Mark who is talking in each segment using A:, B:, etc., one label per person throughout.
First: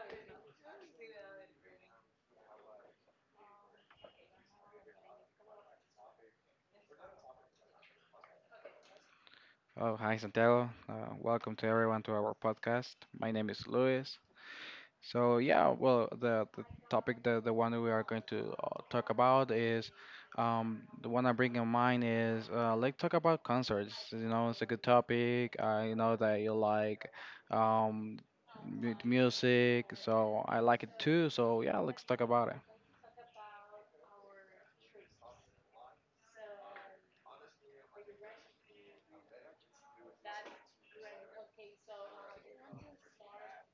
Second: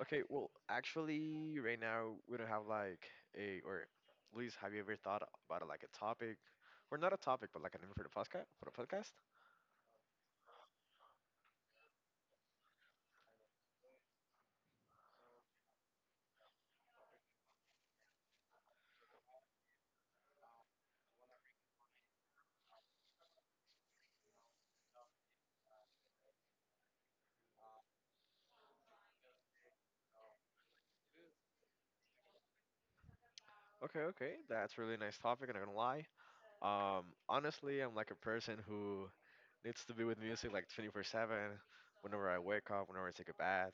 A: Okay, well, actually, right now we don't have like a or Luis, have you ever thought about like a topic, or not a topic, but like a name For the podcast?
B: Oh, hi Santiago. Welcome to everyone to our podcast. My name is Luis. So yeah, well, the topic, the one that we are going to talk about is, the one I bring in mind is let's talk about concerts. You know, it's a good topic. I know that you like, um, music, so I like it too. So yeah, let's talk about it.
A: Okay, okay, that's really nice topic. I'm not gonna lie. Honestly, I'm like a person who needs to be with music like 24/7. Whenever I wake up, whenever I take a bath,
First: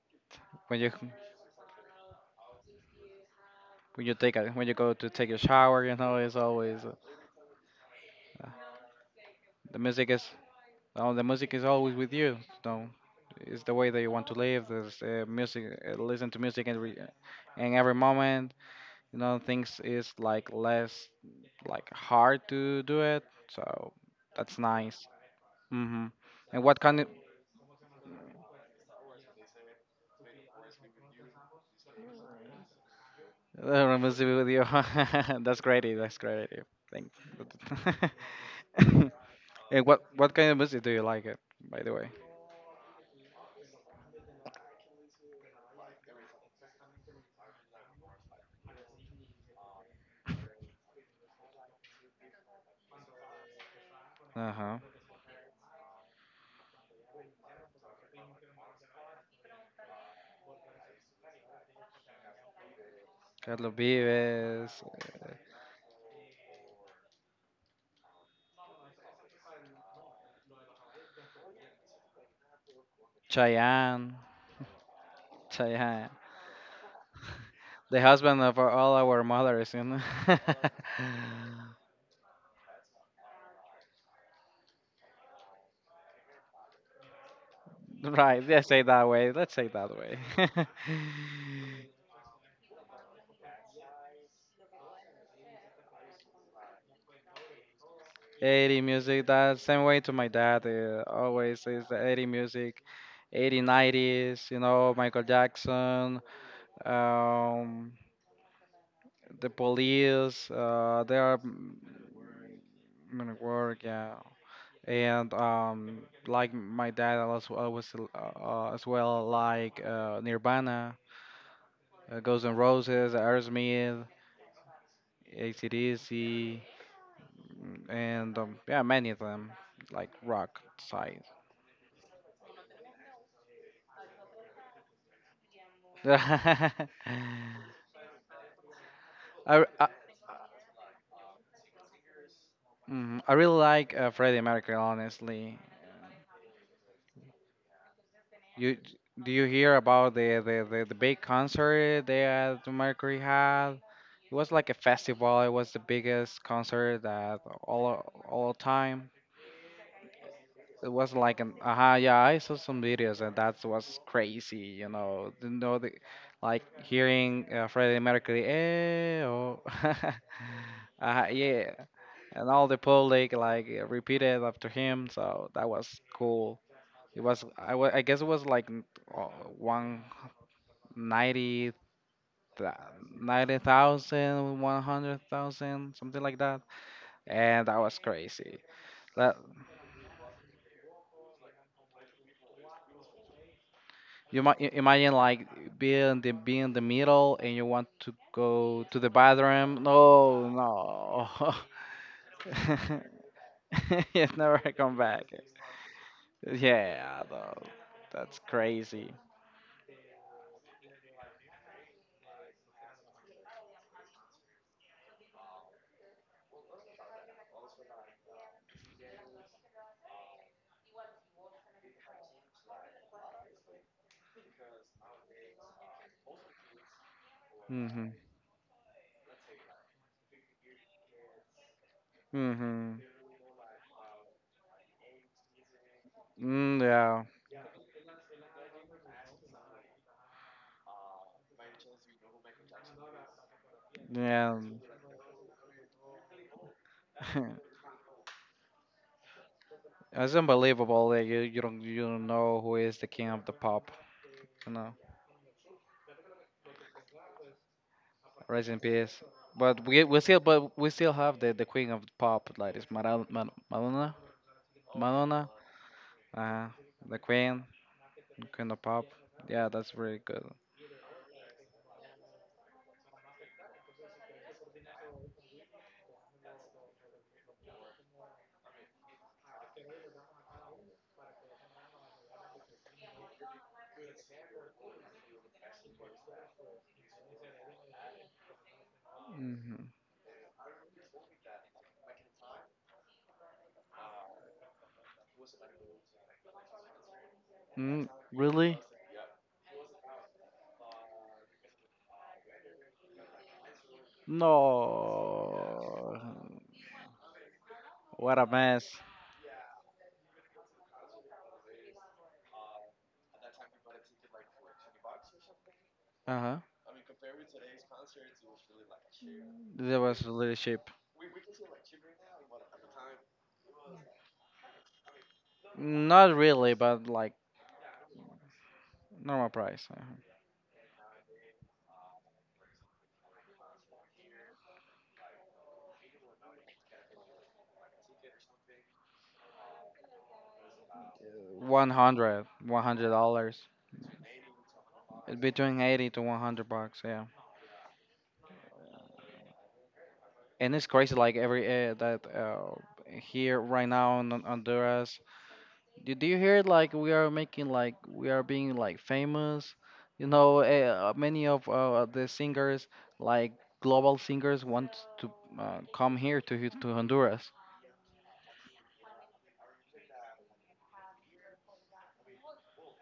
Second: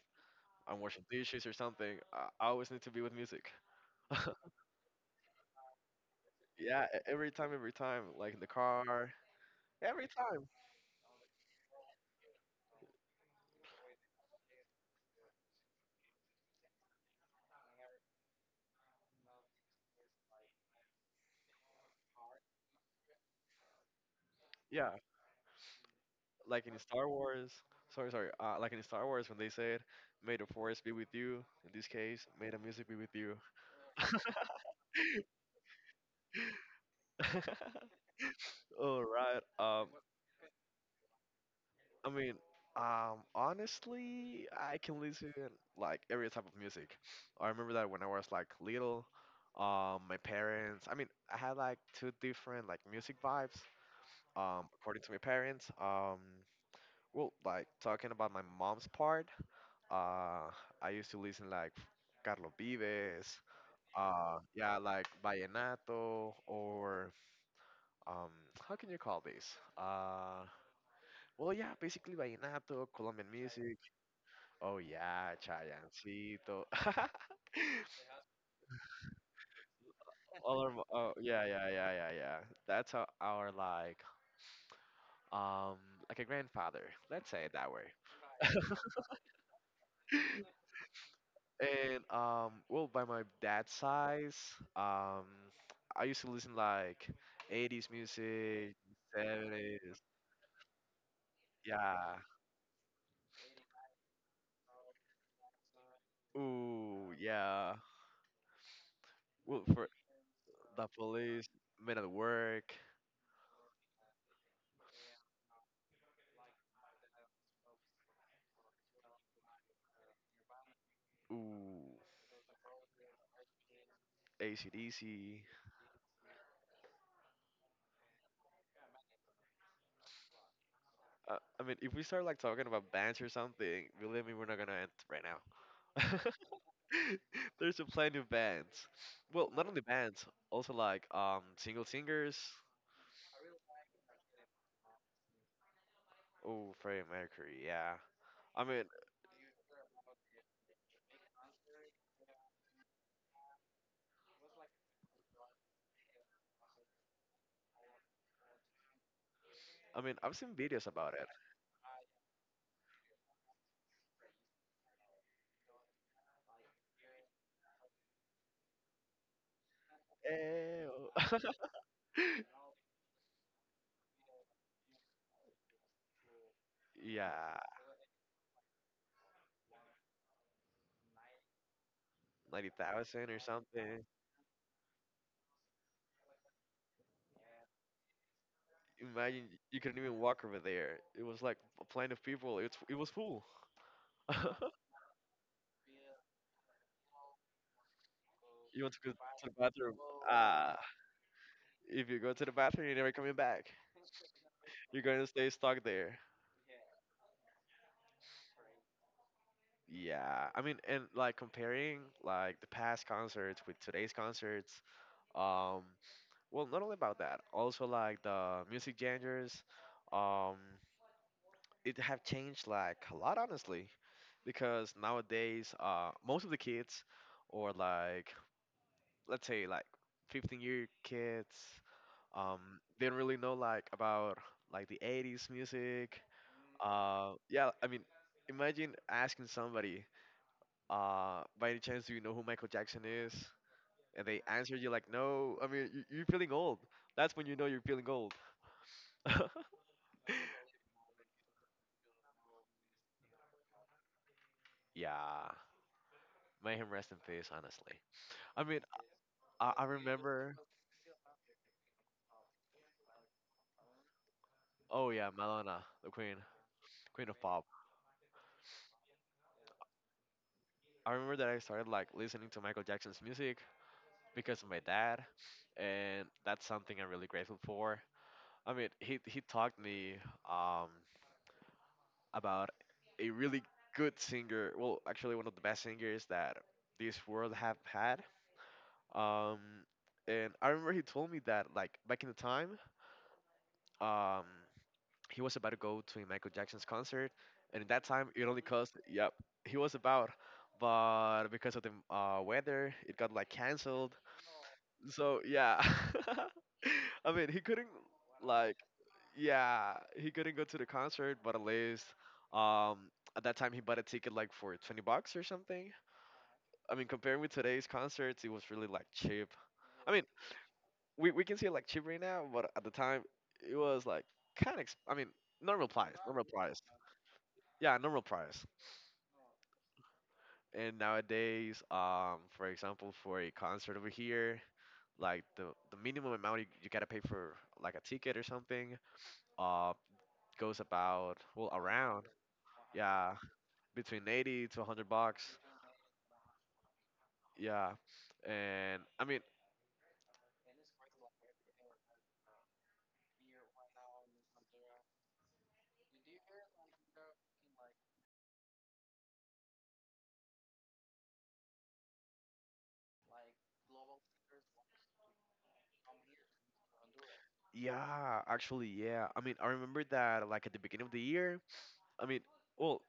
A: I'm
B: When you
A: washing dishes or something. I always need to be with music.
B: when you take a, when you go to take a shower, you know, it's always.
A: Yeah, every time, every time, like in the
B: uh,
A: car,
B: The
A: every
B: music is
A: time.
B: oh, the music is always with you. No, it's the way that you want to live. There's music. Listen to music and every moment, you know, things is like less like hard to do it. So that's
A: Yeah,
B: nice. Mhm. And
A: like in
B: what kind
A: Star
B: of
A: Wars. Sorry, sorry. Like in Star Wars when they said, "May the force be with you." In this case, "May the music be with you."
B: music with you? That's great. That's great. Thank.
A: All right.
B: And what kind of music do you like it? By the
A: I
B: way.
A: mean, honestly, I can listen like every type of music. I remember that when I was like little, my parents. I mean, I had like two different like music vibes.
B: Uh huh.
A: According to my parents. Well, like talking about my mom's part. Uh, I used to listen like Carlos Vives,
B: Carlos
A: yeah,
B: Vives,
A: like
B: uh,
A: vallenato or um how can you call this, uh well, yeah, basically vallenato, Colombian music.
B: Chayanne.
A: Oh yeah,
B: So yeah,
A: Chayancito.
B: the husband of all our mothers, you know.
A: all of oh yeah, yeah, yeah, yeah, yeah. That's our, like, um like a grandfather, let's say it that way.
B: Right, let's say that way. Let's say that way.
A: And, well, by my dad's size, um I used to listen like 80s music,
B: 80 music, that same
A: 70s,
B: way to my dad. Always is the
A: yeah.
B: 80 music, 80, 90s, you know, Michael Jackson,
A: Ooh, yeah.
B: um, the
A: Well, for
B: police,
A: the
B: they are
A: police, men at work,
B: gonna work, yeah. And like my dad, I was always as well like Nirvana.
A: ooh,
B: Uh, Guns N' Roses, Aerosmith,
A: AC/DC.
B: AC/DC, and yeah, many of them like rock side.
A: I mean, if we start like talking about bands or something, believe me, we're not gonna end right now.
B: I
A: There's a plenty of bands. Well, not
B: I,
A: only bands, also like, single singers.
B: mhm, I really like Freddie Mercury, honestly.
A: Oh, Freddie Mercury, yeah. I
B: You
A: mean,
B: Do you hear about the big concert that Mercury had? It was like a festival. It was the biggest concert that all time.
A: I mean, I've seen videos
B: It
A: about
B: was
A: it.
B: like an aha, yeah, I saw some videos and that was crazy, you know the, like hearing Freddie Mercury, eh, oh,
A: Ew.
B: yeah, and all the public like repeated after him, so that was cool. It was,
A: Yeah,
B: I guess it was like uh, 190,
A: 90,000 or something.
B: something like that, and that was crazy. That
A: Imagine you couldn't even walk over there. It was like a plane of people. It was full.
B: you might imagine like being in the middle and you want to
A: You
B: go
A: want to
B: to
A: go
B: the
A: to the
B: bathroom.
A: bathroom.
B: No,
A: Ah,
B: no.
A: if you go to the bathroom, you're never coming back.
B: You never come
A: You're going to
B: back.
A: stay stuck there.
B: Yeah, though that's crazy.
A: Yeah, I mean, and like comparing like the past concerts with today's concerts, um, well, not only about that, also like the music genres, um, it have changed like a lot, honestly, because nowadays, most of the kids, or
B: Mhm.
A: like, let's say like 15-year kids, um
B: Mhm.
A: didn't really know like about like the 80s music.
B: Mm, yeah.
A: Yeah, I mean, imagine asking somebody, by any chance, do you know who Michael Jackson is? And they
B: Yeah.
A: answer you like no. I mean, you're feeling old. That's when you know you're feeling old.
B: It's unbelievable that you don't know who is the king of the pop. You know,
A: Yeah, may him rest in peace, honestly. I
B: rest
A: mean,
B: in peace.
A: I
B: But we still
A: remember.
B: but we still have the queen of the pop like it's Madonna.
A: Oh yeah,
B: Madonna.
A: Madonna, the
B: Uh, the
A: queen of pop.
B: Queen, Queen of Pop. Yeah, that's really good.
A: I remember that I started like listening to Michael Jackson's music because of my dad, and that's something I'm really grateful for. I mean, he talked me, um, about a really good singer. Well, actually, one of the best singers that this world have had. Um,
B: Hmm.
A: and I remember he told me that like back in the time, um, he was about to go to a Michael Jackson's concert, and at that
B: Mm,
A: time it only
B: really?
A: cost, yep, he was about, but because of the, weather, it got like canceled. So yeah,
B: No.
A: I mean he couldn't,
B: What a
A: like,
B: mess.
A: yeah, he couldn't go to the concert, but at least, um at that time he bought a ticket like for 20 bucks or something.
B: Uh huh.
A: I mean, comparing with today's concerts, it was really like cheap.
B: That
A: I mean,
B: was really cheap.
A: we can see it like cheap right now, but at the time it was like kind of
B: Not
A: normal
B: really,
A: price,
B: but like
A: yeah, normal price.
B: normal price. Uh-huh.
A: And nowadays, for example, for a concert over here, like the minimum amount you gotta pay for like a ticket or something, uh goes about, well, around, yeah,
B: Dollars
A: between 80 to 100 bucks.
B: between 80 to 100 bucks, yeah.
A: Yeah, and I mean,
B: And it's crazy, like every that here right now in Honduras, do you hear like we are making like we are being like famous? You know, many of the singers, like global singers, want to come here to to Honduras.
A: yeah, actually, yeah, I mean, I remember that like at the beginning of the year, I mean, well,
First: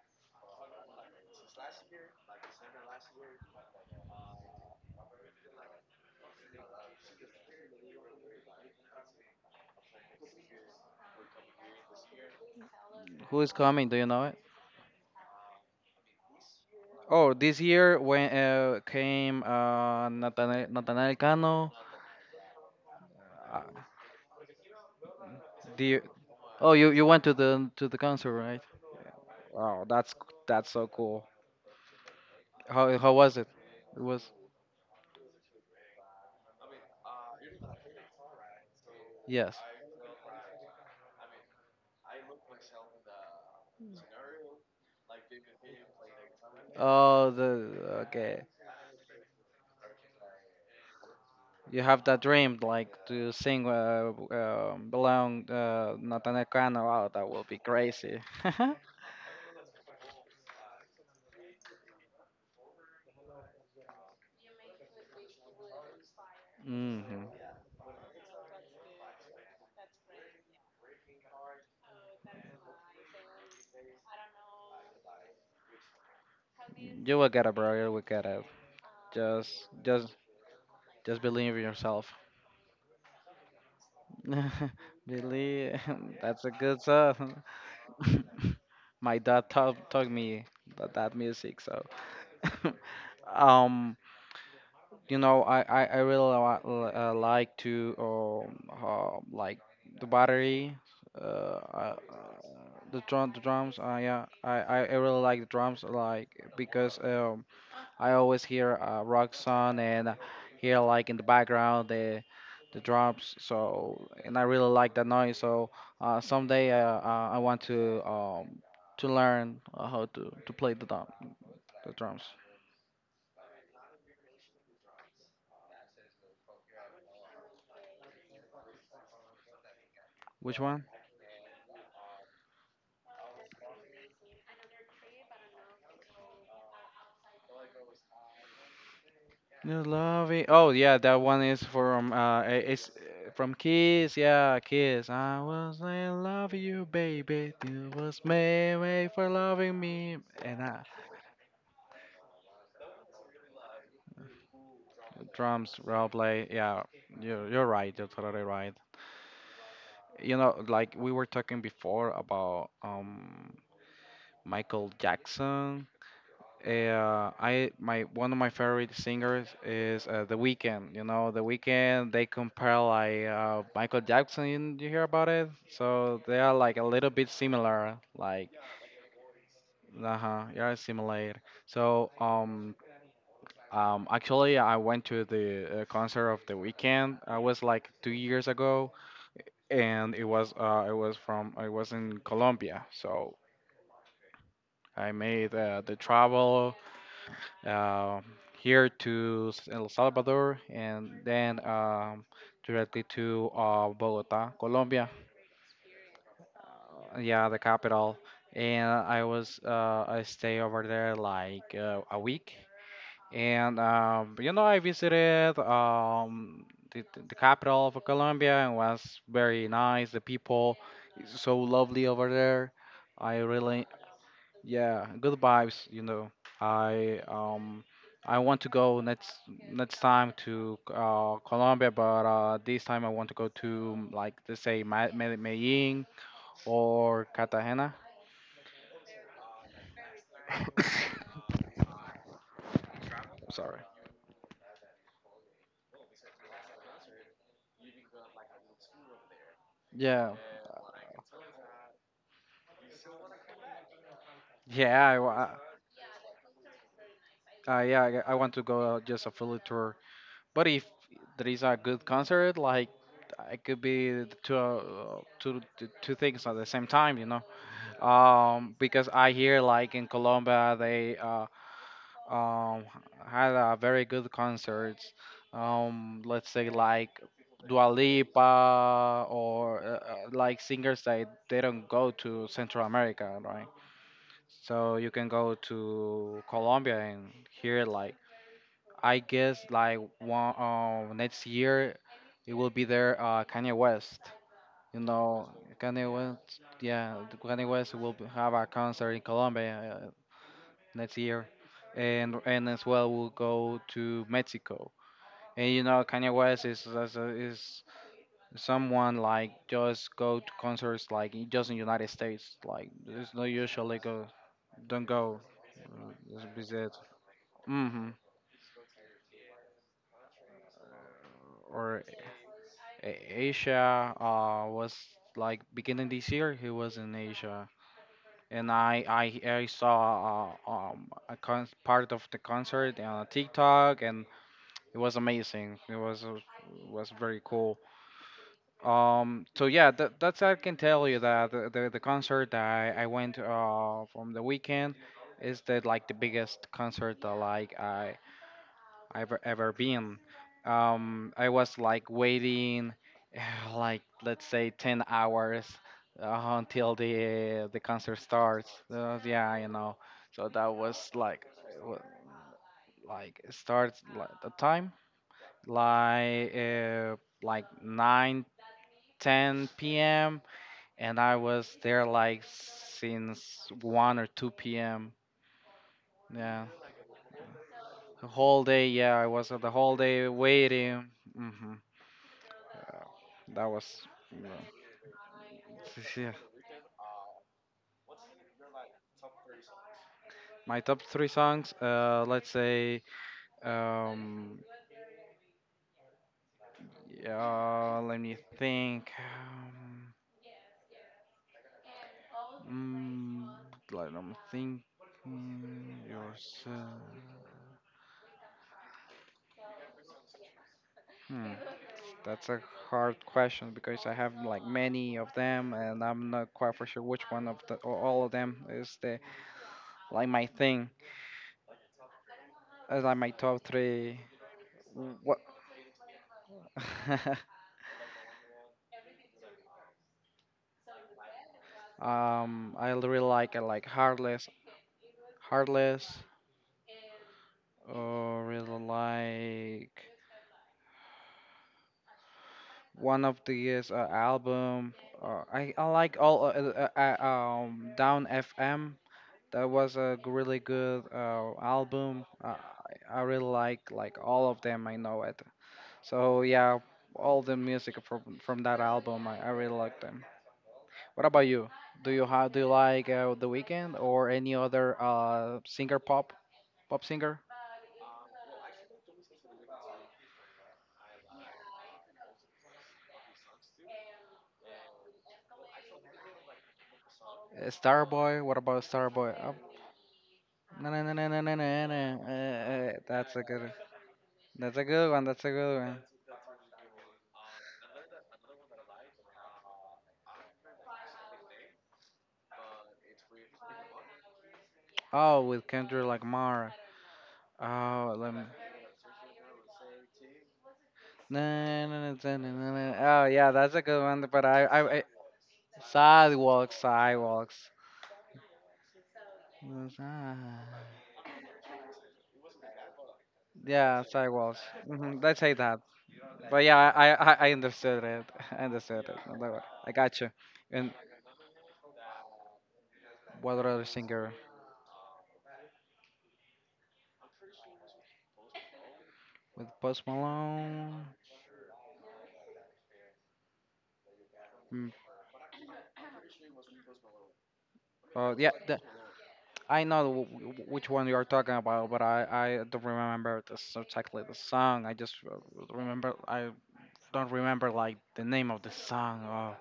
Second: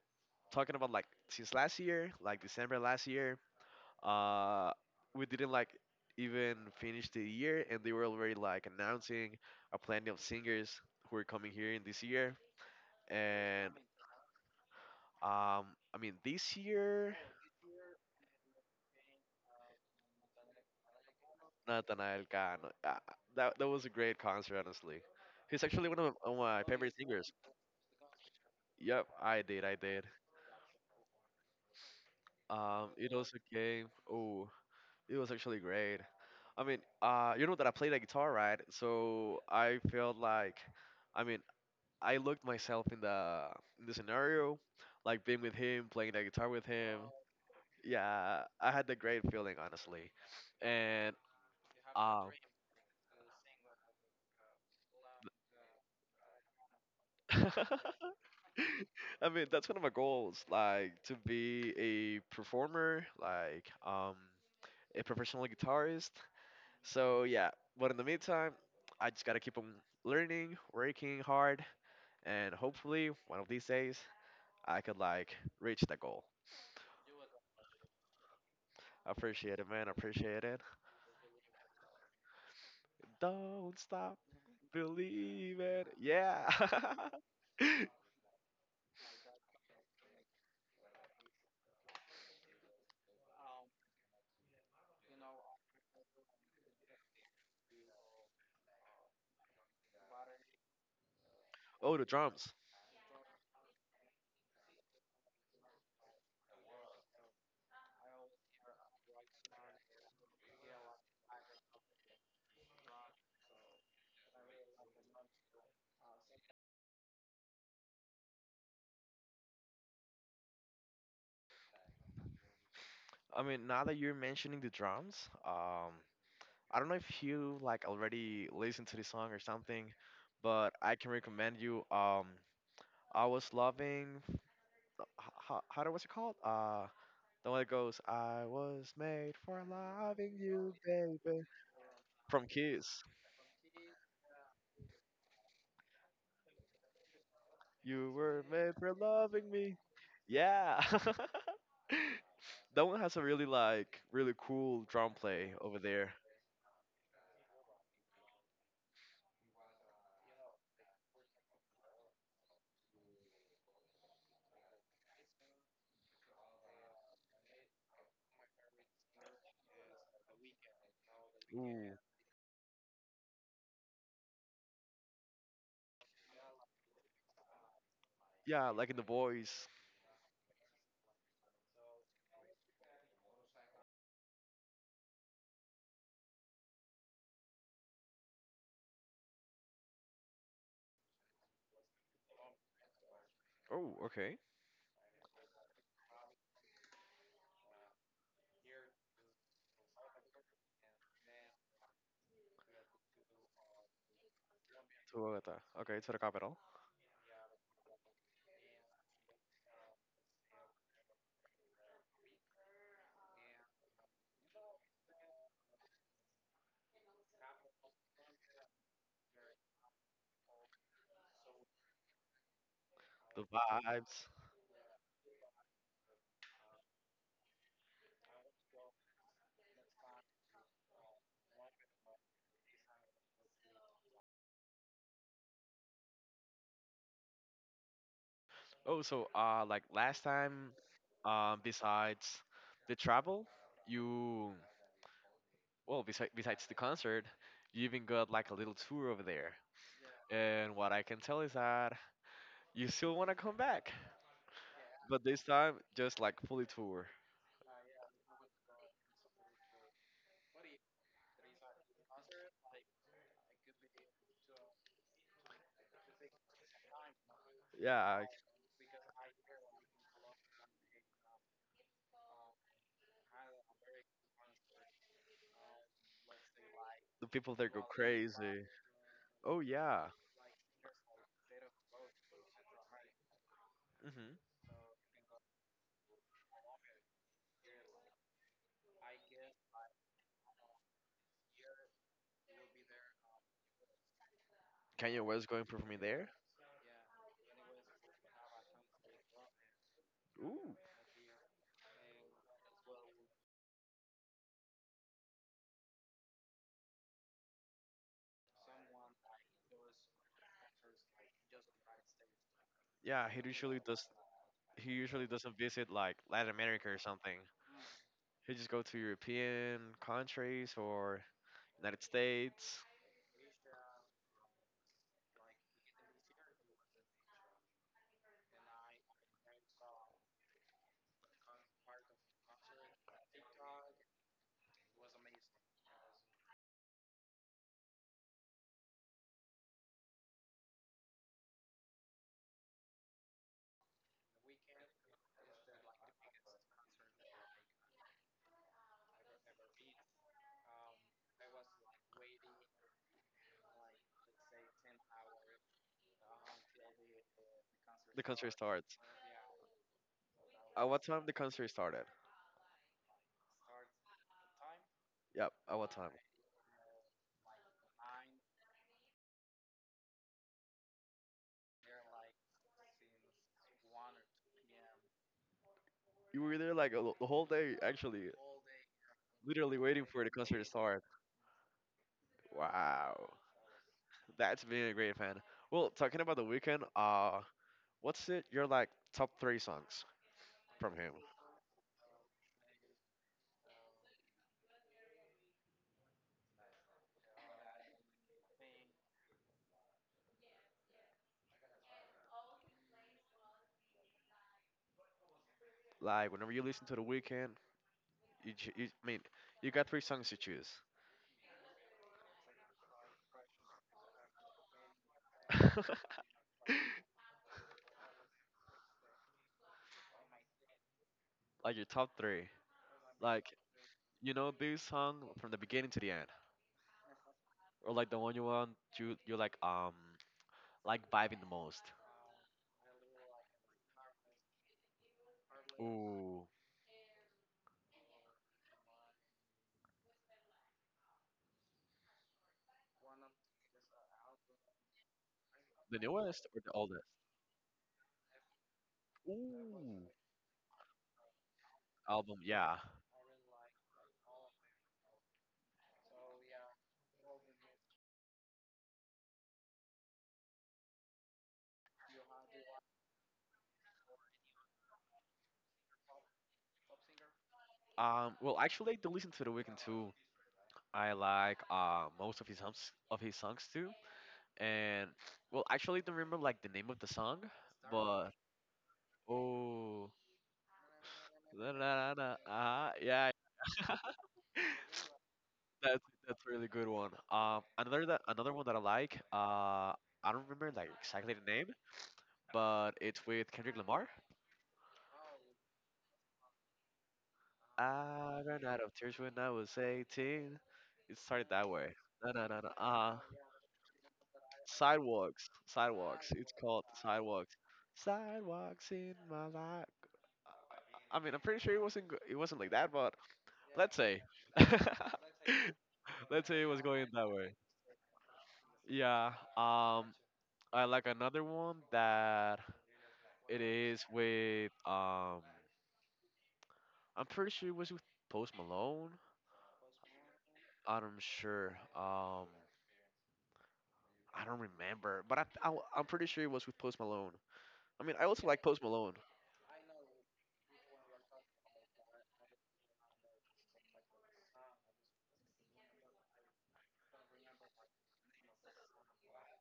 A: talking about like since last year, like December last year, uh we didn't like even finish the year and they were already like announcing a plenty of singers who are coming here in this year.
B: Who is
A: And,
B: coming? Do you know it?
A: um I mean, this year
B: Oh, this year when came Nathaniel Cano.
A: Nathanael Cano. Ah, that was
B: Uh,
A: a great concert, honestly. He's actually one
B: do
A: of my
B: Oh, you
A: favorite
B: you went
A: singers.
B: to the concert, right?
A: Yep, I did, I
B: Oh,
A: did.
B: that's so cool.
A: It
B: How was
A: also
B: it?
A: came.
B: It was
A: Oh, it was actually great. I mean, you know that I play the guitar, right? So
B: yes.
A: I felt like, I mean, I looked myself in the, scenario, like being with him, playing the guitar with him.
B: Oh, the okay.
A: Yeah, I had the great feeling, honestly. And,
B: You have that
A: um,
B: dream, like to sing belong Natanekano. Oh, that will be crazy.
A: I mean, that's one of my goals, like to be a performer, like, a professional guitarist. So
B: Hmm.
A: yeah, but in the meantime, I just gotta keep on learning, working hard, and hopefully one of these days I could like reach that goal.
B: You will get it, bro. You will get it.
A: I
B: Just,
A: appreciate it, man. I
B: just,
A: appreciate it.
B: just believe in yourself.
A: Don't stop
B: Believe.
A: believing. Yeah.
B: That's a good song. My dad taught me that, that music, so. Um, you know I really like to like the battery uh,
A: Oh,
B: uh
A: the drums.
B: the drum the drums yeah I really like the drums like because I always hear a rock song and hear like in the background the drums so and I really like that noise so someday I want to learn how to play the drums.
A: I mean, now that you're mentioning the drums, um, I don't know if you like already listened to the song or something,
B: Which
A: but
B: one?
A: I can recommend you. I was loving. How was it called? The one that goes, "I was made for
B: New love
A: loving
B: it. Oh
A: you,
B: yeah, that
A: baby."
B: one is from
A: From
B: it's
A: Kiss.
B: from Kiss. Yeah, Kiss. I was in love with you, baby. You
A: You
B: was
A: were made
B: made
A: for
B: way for
A: loving me.
B: loving me. And
A: Yeah. That one has a really, like, really cool drum play
B: drums,
A: over there.
B: role play. Yeah, you're right. You're totally right. You know, like we were talking before about Michael Jackson. I My one of my favorite singers is The Weeknd. You know, The
A: Ooh.
B: Weeknd. They compare like Michael Jackson. You hear about it? So they are like a little bit similar. Like,
A: Yeah, like in the voice.
B: uh huh, yeah, similar. So actually, I went to the concert of The Weeknd. I was like 2 years ago, and it was in Colombia. So
A: Oh, okay.
B: I made the travel uh, here to El Salvador, and then directly to Bogota, Colombia.
A: To Bogota. Okay, to the capital.
B: Yeah, the capital. And I was I stay over there like a week, and you know I visited the capital of Colombia and was very nice. The people is so lovely over there. I
A: The
B: really
A: vibes.
B: yeah, good vibes, you know. I um I want to go next time to Colombia, but this time I want to go to like let's say Medellin or Cartagena.
A: Oh, so, like last time, besides the travel,
B: Sorry.
A: you, well, besides the concert, you even got like a little tour over there.
B: Yeah.
A: And what I can tell is that you still want to come back,
B: Yeah, I
A: but this
B: wa-
A: time just like fully tour.
B: uh, yeah, I want to go just a full tour. But if there is a good concert, like it could be the two things at the same time, you know.
A: Yeah,
B: Because I hear like in Colombia they um had a very good concerts. Let's say like
A: the people there go
B: Dua
A: crazy.
B: Lipa
A: Oh
B: or
A: yeah.
B: like singers that they don't go to Central America, right?
A: Hmm.
B: So you can go to Colombia and hear like I guess like one next year it will be there Kanye West. You
A: Kanye
B: know
A: West going performing
B: Kanye
A: there.
B: West, yeah, Kanye West will have a concert in Colombia
A: Ooh.
B: next year, and as well we'll go to Mexico. And you know, Kanye West is someone like just go to concerts like just in United States. Like there's
A: Yeah,
B: no usually go
A: he
B: don't
A: usually
B: go.
A: doesn't visit like
B: Just
A: Latin America
B: visit.
A: or something.
B: Mm-hmm.
A: He just go to European countries or
B: Or
A: United States.
B: Asia was like beginning this year. He was in Asia, and I saw a part of the concert on TikTok, and it was amazing. It was very cool. So yeah, that's I can tell you that the concert that I went from the weekend is the like the biggest concert that like I've ever been. I was like waiting, like let's say 10 hours until the concert
A: The concert
B: starts.
A: starts.
B: Yeah, you know. So that
A: At what
B: was
A: time the concert
B: uh,
A: started?
B: like it starts like the time
A: Yep, at what time?
B: like 9:10 p.m. and I was there like since 1 or 2 p.m
A: You were
B: yeah
A: there like the whole day,
B: the
A: actually,
B: whole day yeah I was the
A: literally
B: whole
A: waiting
B: day
A: for the concert to
B: waiting
A: start.
B: hmm
A: Wow,
B: that was yeah.
A: that's being a great fan. Well, talking
B: Yeah.
A: about the weekend, what's it? Your, like, top three songs
B: My
A: from
B: top
A: him?
B: three songs let's say um yeah let me think let me think. Mm,
A: Like, whenever
B: yours.
A: you listen to the weekend, you, I mean, you got three songs to choose.
B: Hmm. That's a hard question because I have like many of them, and I'm not quite for sure which one of the or all of them is the like my thing.
A: Like your top three.
B: As like my
A: Like,
B: top three.
A: you know this song
B: What?
A: from the beginning to the end, or like the one you want, you like, like vibing the most.
B: Um, I like Heartless, Heartless,
A: Ooh,
B: or really like one of these album. I
A: the
B: like all
A: newest or the oldest?
B: Down FM that was
A: Ooh,
B: a really good album.
A: album. Yeah.
B: I really like all of them. I know it. So yeah, all the music from that album, I really like them. What about you? Do you have do you like The Weeknd or any other singer pop singer?
A: Well, actually, to listen to the weekend too. I like, most of his songs, too, and, well, actually, don't remember like the name of the song, but,
B: Starboy. What about Starboy?
A: oh.
B: Na na na na na na na.
A: Da,
B: Na,
A: da, da, da, ah, yeah,
B: That's a good. That's a good one. That's a good one.
A: That's a really good one. Another that another one that I like. I don't remember like exactly the name, but it's with Kendrick Lamar.
B: Oh, with Kendrick Lamar. Oh, let me.
A: I ran out of tears when I was 18. It
B: Na,
A: started that way.
B: na,
A: No,
B: na, na, na,
A: no, no,
B: na,
A: no.
B: na. Oh, yeah, that's a good one. But I
A: Sidewalks, sidewalks. It's
B: sidewalks,
A: called sidewalks.
B: sidewalks.
A: Sidewalks in my life.
B: Yes, ah.
A: I mean, I'm pretty sure it wasn't it wasn't like that, but let's
B: Yeah,
A: say,
B: sidewalks. Mm-hmm, let's say that.
A: let's
B: But
A: say it
B: yeah,
A: was going that way.
B: I understood it. I understood it.
A: Yeah.
B: Although, I
A: Um,
B: got you.
A: I
B: And
A: like another one that
B: what
A: it
B: other
A: is
B: singer?
A: with, I'm pretty sure it was with Post Malone.
B: With Post Malone.
A: I'm sure. Um I don't
B: Mm,
A: remember, but I'm pretty sure it was with Post Malone. I mean, I
B: oh
A: also
B: yeah,
A: like
B: the,
A: Post Malone.
B: I know which one you're talking about, but I don't remember this exactly the song. I just remember I don't remember like the name of the song.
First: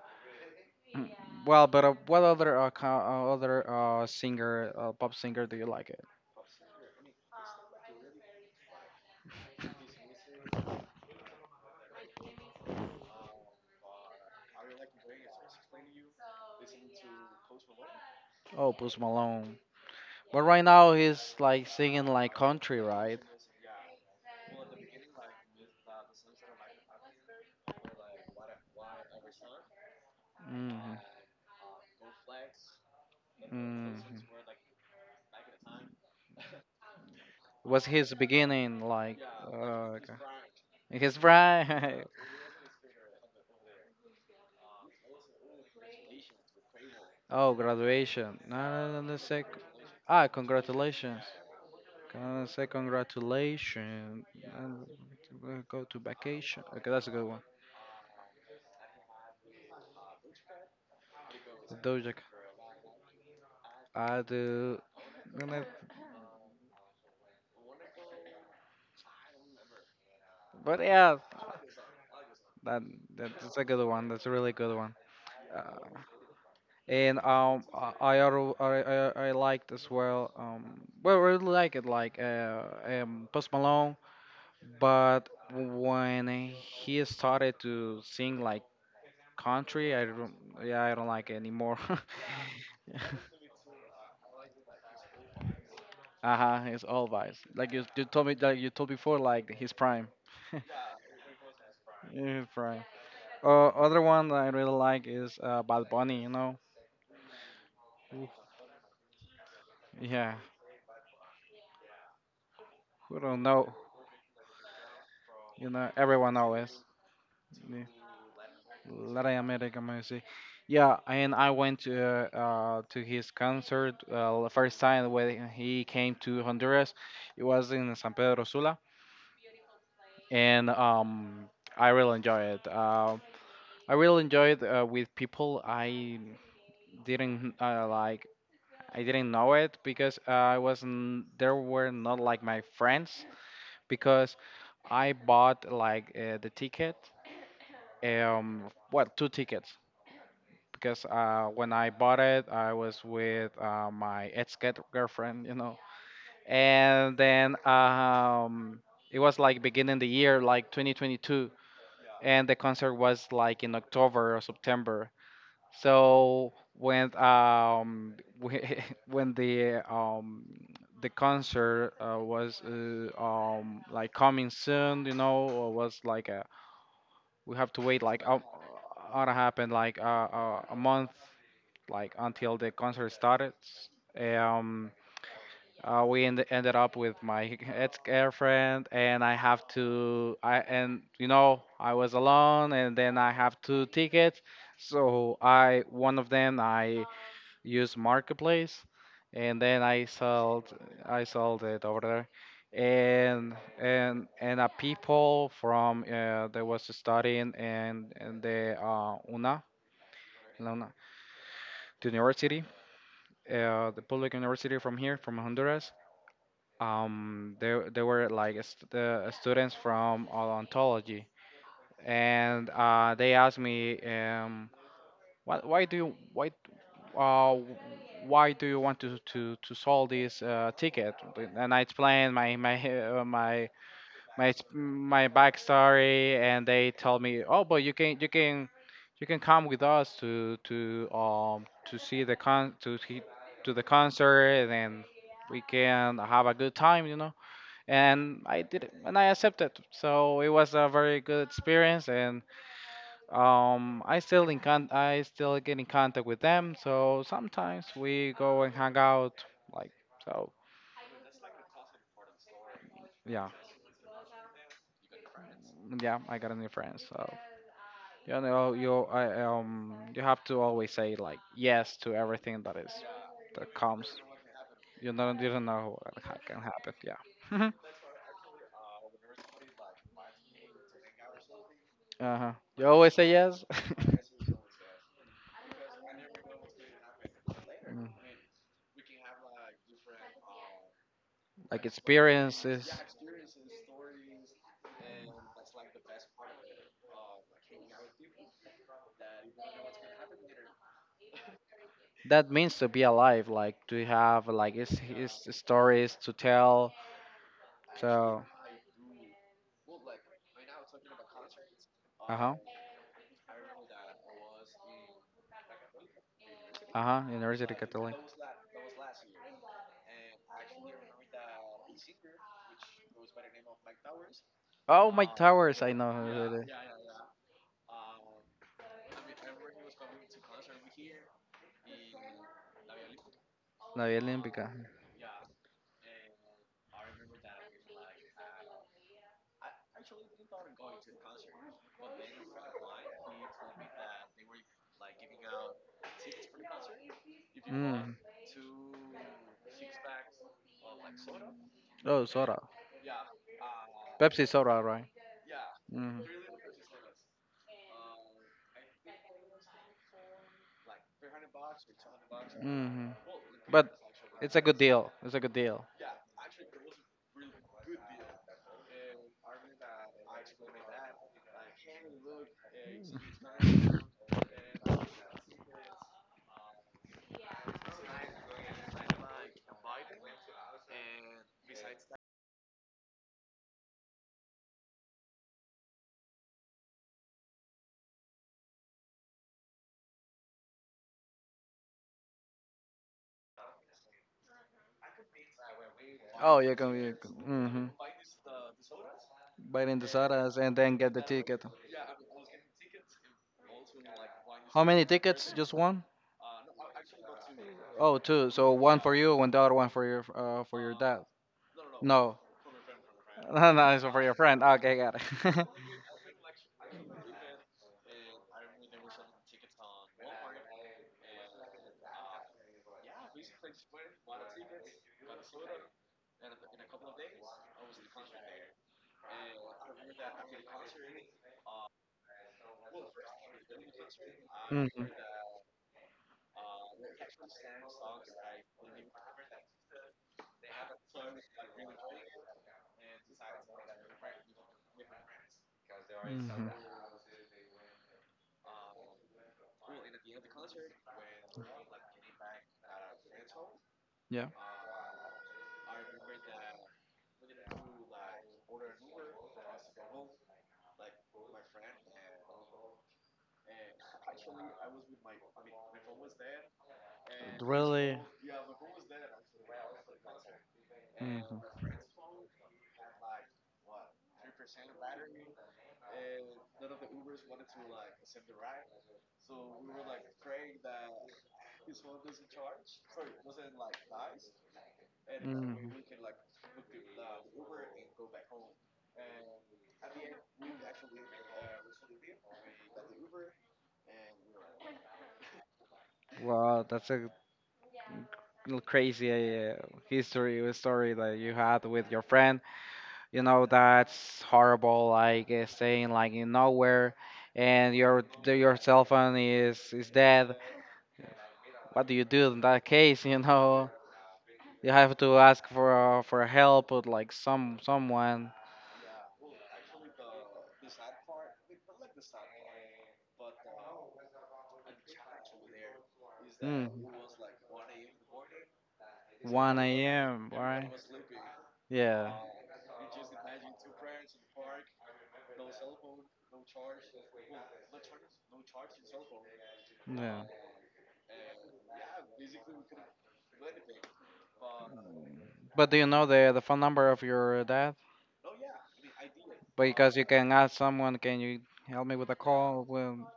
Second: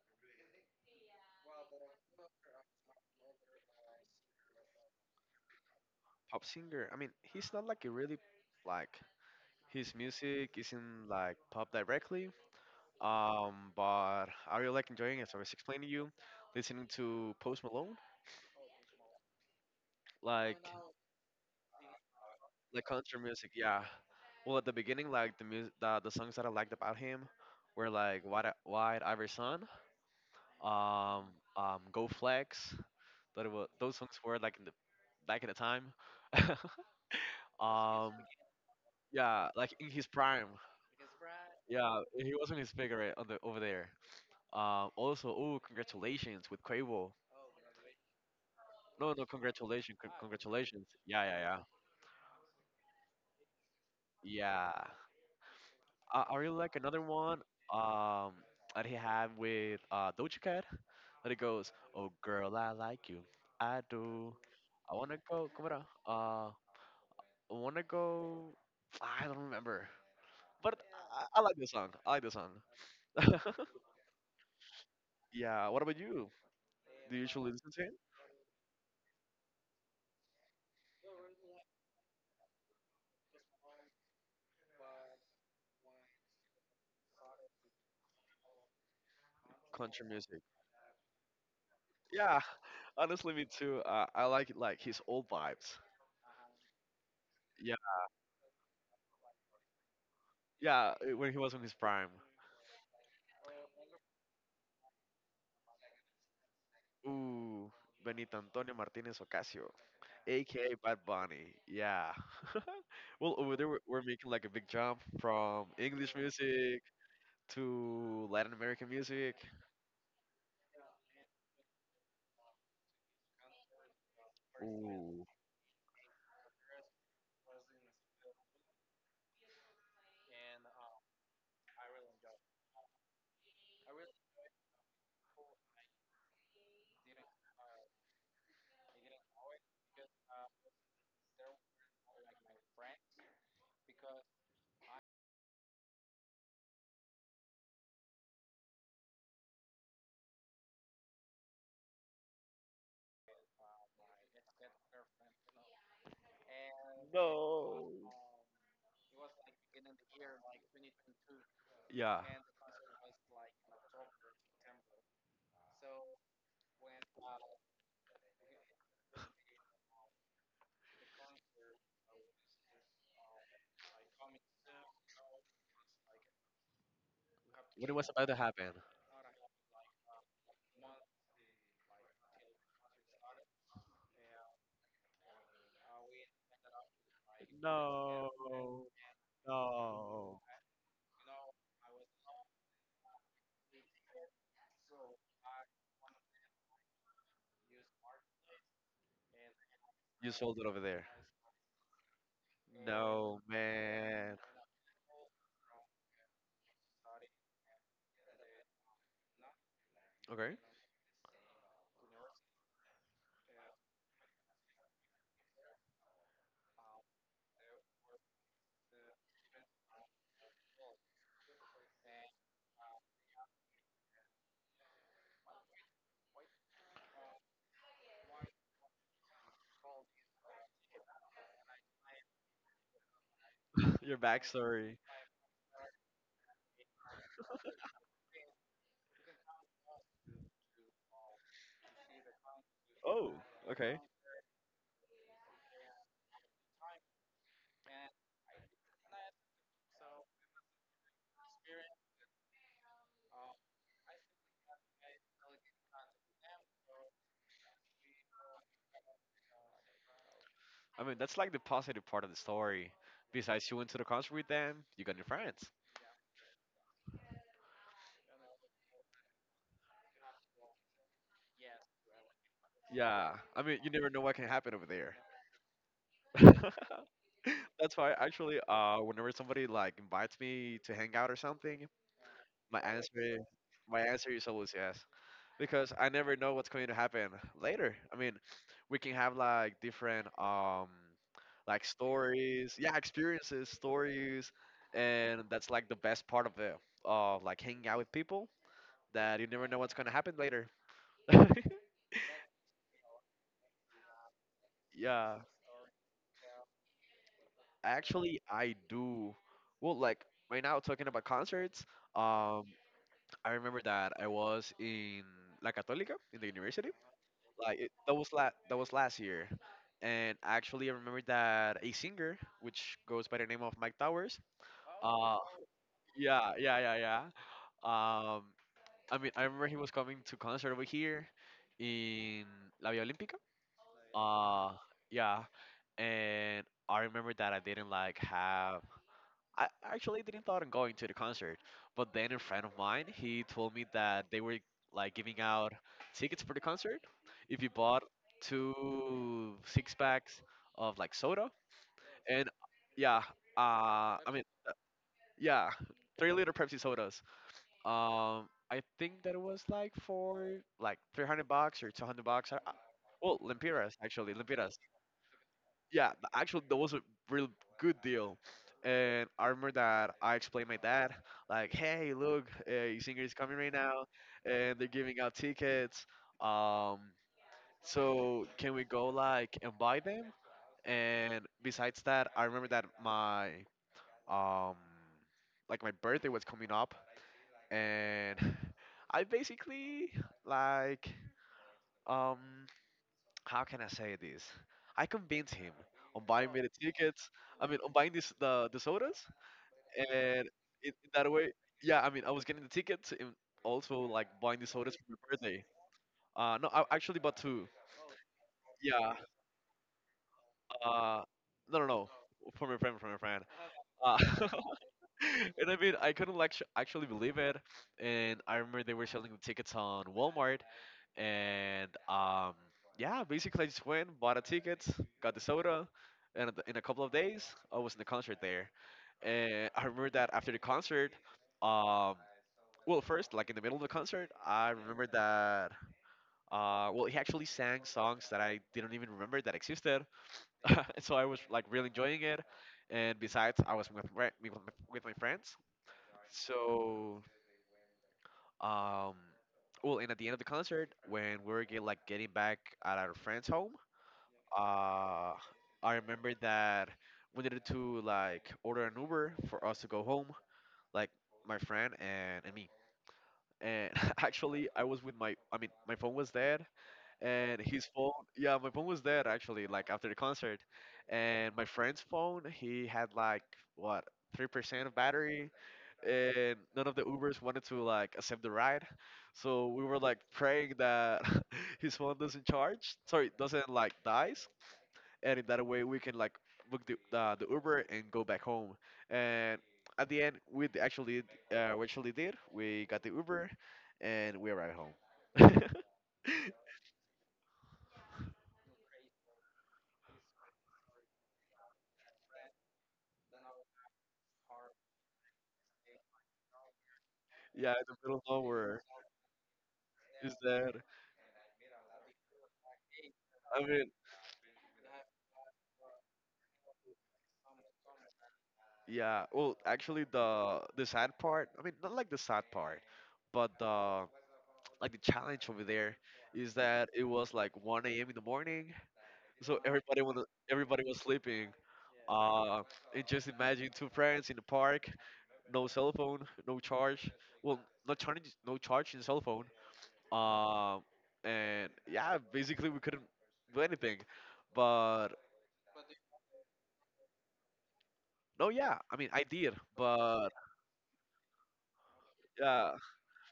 B: Mm, well, but what other singer, pop singer, do you like it?
A: Pop singer. I mean, he's not like a really, like, his music isn't like pop directly. But I really like enjoying it. So I was explaining to you, listening to Post Malone.
B: Oh, Post Malone. But right
A: Like
B: now he's like singing like country,
A: like country
B: right?
A: music. Yeah. Well, at the beginning, like the music, the songs that I liked about him were like "Wide, Wide Ivory Sun,"
B: Hmm.
A: um, "Go Flex." That was
B: Hmm.
A: those songs were like in the back in the time.
B: Was
A: um,
B: his beginning like?
A: yeah, like in his
B: Okay.
A: prime.
B: His
A: Yeah,
B: bride.
A: he was in his figure right, on the over there. Also, oh, congratulations with Quavo.
B: Oh, graduation. No, no, no,
A: No,
B: no,
A: no,
B: sec-
A: congratulations, con-
B: ah,
A: congratulations.
B: congratulations.
A: Yeah, yeah,
B: Can I say congratulations?
A: yeah, yeah.
B: And we'll go to
A: I really
B: vacation.
A: like
B: Okay,
A: another
B: that's a good
A: one,
B: one.
A: um, that he had with, Doja Cat. That it goes,
B: The
A: "Oh
B: Doja Cat.
A: girl, I like you, I
B: I
A: do.
B: do.
A: I wanna
B: and
A: go. Come
B: it-
A: on, uh, I wanna go." I don't remember, but
B: But yeah,
A: I like this song. I like this song.
B: that that's a good one. That's a really good one.
A: Yeah. What
B: Uh,
A: about you? Do
B: and
A: you usually listen to him?
B: I, al- I liked as well. Well, really like it, like Post Malone. But when he started to sing like country,
A: Country
B: I don't,
A: music?
B: yeah, I don't like it anymore.
A: Yeah. Honestly, me too. I like, his old vibes.
B: Uh-huh, it's all vibes. Like
A: Yeah.
B: you told me, like you told before, like his prime.
A: Yeah. When he was in his prime.
B: Yeah, his prime. Other one that I really like is Bad Bunny. You know,
A: Ooh, Benito
B: oof,
A: Antonio Martinez Ocasio.
B: yeah.
A: Aka Bad Bunny. Yeah.
B: Who
A: well,
B: don't
A: over there
B: know?
A: we're making like a big jump from
B: You know,
A: English
B: everyone knows.
A: music
B: Yeah.
A: to Latin American music.
B: Latin American music. Yeah, and I went to his concert the first time
A: Ooh.
B: when he came to Honduras. It was in San Pedro Sula, and I really enjoyed it. I really enjoyed with people. Didn't uh, like I didn't know it because I wasn't there were not like my friends because I bought like the ticket, um well, two tickets, because when I bought it I was with my ex girlfriend you know, and then it was like beginning the year, like 2022,
A: Yeah.
B: and the concert was like in October or September. So when we- when the concert was like coming soon, you know, or was like a, we have to
A: When it
B: wait
A: was
B: like
A: about to happen.
B: how to happen like a month, like until the concert started. Um, Ended up with my ex-girlfriend, and I have to. I and you know I was alone, and then I have two tickets. So I one of them I use marketplace, and then i
A: You sold it
B: sold
A: over there.
B: i sold it over there.
A: No,
B: and and
A: man.
B: and a people from that was studying in the una,
A: Okay.
B: la una the university, the public university from here, from Honduras. They were like the students from odontology, and they asked me, why, why do you why uh, why do you want to to sell this ticket? And I explained my
A: Your backstory.
B: my backstory, and they told me, "Oh, but you can come with us to to see the con to see-
A: Oh,
B: to the
A: okay.
B: concert, and we can have a good time, you know." And I did it and I accepted. So it was a very good experience, and I still in I still get in contact with them. So sometimes we go and hang out, like, so.
A: I mean, that's like the positive part of the story.
B: Yeah,
A: Besides, you went to the concert with them, you got new friends.
B: yeah, I got a new friend. So you know, you have to always say like yes to everything that is
A: Yeah. I
B: that
A: mean, you
B: comes.
A: never know what can happen over there.
B: You don't know what can happen. Yeah.
A: That's why actually, whenever somebody like invites me to hang out or something,
B: Uh huh.
A: my
B: You always say
A: answer,
B: yes.
A: my answer is always yes. Because I never know what's going to happen later. I mean, we can have like different
B: Like
A: like stories,
B: experiences.
A: yeah, experiences, stories, and that's like the best part of it. Of like hanging out with people that you never know what's gonna happen later.
B: That means to be alive, like to have like his
A: yeah,
B: stories to tell. So,
A: actually, I do. Well, like right now talking about concerts,
B: uh huh,
A: um, I remember that I was in La Católica in the university.
B: uh huh, University
A: Like it,
B: Catholic.
A: that was that was last year, and actually I remember that a singer which goes by the name of Mike Towers.
B: Oh, My
A: Uh,
B: Towers, I know who
A: yeah,
B: it is.
A: yeah, yeah, yeah. Um, I mean I remember he was coming to concert over here in La Villa Olímpica.
B: La Vía Olímpica.
A: Uh, yeah, and I remember that I didn't like have. I actually didn't thought on going to the concert, but then a friend of mine he told me that they were like giving out tickets for the concert if you bought
B: Mm.
A: two six packs of like soda
B: Oh,
A: and
B: soda.
A: yeah, I
B: Pepsi
A: mean
B: soda, right?
A: yeah,
B: Mm-hmm.
A: 3 liter Pepsi sodas. I think that it was like for like 300 bucks or 200 bucks.
B: Hmm.
A: Well,
B: But
A: lempiras actually,
B: it's a good
A: lempiras.
B: deal. It's a good deal.
A: Yeah, actually, that was a real good deal. And I remember that I explained my dad, like, "Hey, look, a singer is coming right now, and they're giving out tickets. Um, so can we go like and buy them?" And besides that, I remember that my um, like my birthday was coming up, and I basically like um how can I say this? I convinced him on buying
B: Oh,
A: me the
B: you can. You,
A: tickets. I mean,
B: mm-hmm.
A: on buying this the sodas,
B: Biting the
A: and
B: sodas and
A: in,
B: then get
A: in
B: the
A: that way,
B: ticket.
A: yeah. I mean, I was getting the tickets and also like buying the
B: How
A: sodas
B: many
A: for my
B: tickets?
A: birthday.
B: Just one?
A: No, I actually bought two.
B: Oh, two. So one for
A: Yeah.
B: you, one, the other one for your dad.
A: Uh, no, no, no.
B: No,
A: For my friend.
B: no, no. It's
A: Uh,
B: for your friend. Okay, got it.
A: and I mean, I couldn't like actually believe it. And I remember they were selling the tickets on Walmart, and. Yeah, basically I just went, bought a ticket, got the soda, and in a couple of days I was in the concert there. And I remember that after the concert, um, well, first, like in the middle of the concert, I
B: Mhm.
A: remember that. Well, he actually sang songs that I didn't even remember that existed, and so I was like really enjoying it. And besides, I was with with my friends.
B: Mhm.
A: So, um, well, and at the end of the concert, when we were like getting back at our friend's home,
B: Yeah.
A: uh, I remember that we needed to like order an Uber for us to go home, like my friend and, me. And actually, I was I mean, my phone was dead, and
B: Really?
A: yeah, my phone was dead actually, like after the concert.
B: Hmm.
A: And my friend's phone, he had like, what, 3% of battery, and none of the Ubers wanted to like accept the ride. So we were like praying that his phone doesn't charge, sorry, doesn't like dies, and in that
B: Hmm.
A: way we can like book the Uber and go back home. And at the end, we actually did. We got the Uber, and we arrived home.
B: Wow, that's a crazy history story that you had with your friend. You know that's horrible. Like staying like in nowhere,
A: yeah, in
B: and
A: the middle of
B: your
A: nowhere.
B: cell phone is
A: Is
B: dead.
A: that?
B: What do you do in that case? You
A: I
B: know
A: mean,
B: you have to ask for help with like someone.
A: yeah. Well, actually, the sad part. I mean, not like the sad part, but the like the challenge over there is that it
B: Mm.
A: was like 1 a.m. in the morning, so
B: 1 a.m.
A: everybody
B: right?
A: was sleeping.
B: Yeah.
A: Uh, and just imagine two friends in the park, no cell phone, no charge. Well, not charging, no charge in cell phone.
B: Yeah.
A: Um, and yeah, basically we couldn't do anything. But
B: But do you know the phone number of your dad?
A: no, yeah, I mean I did,
B: Because you
A: but
B: can ask someone, "Can you help me with a
A: yeah,
B: call?" Well,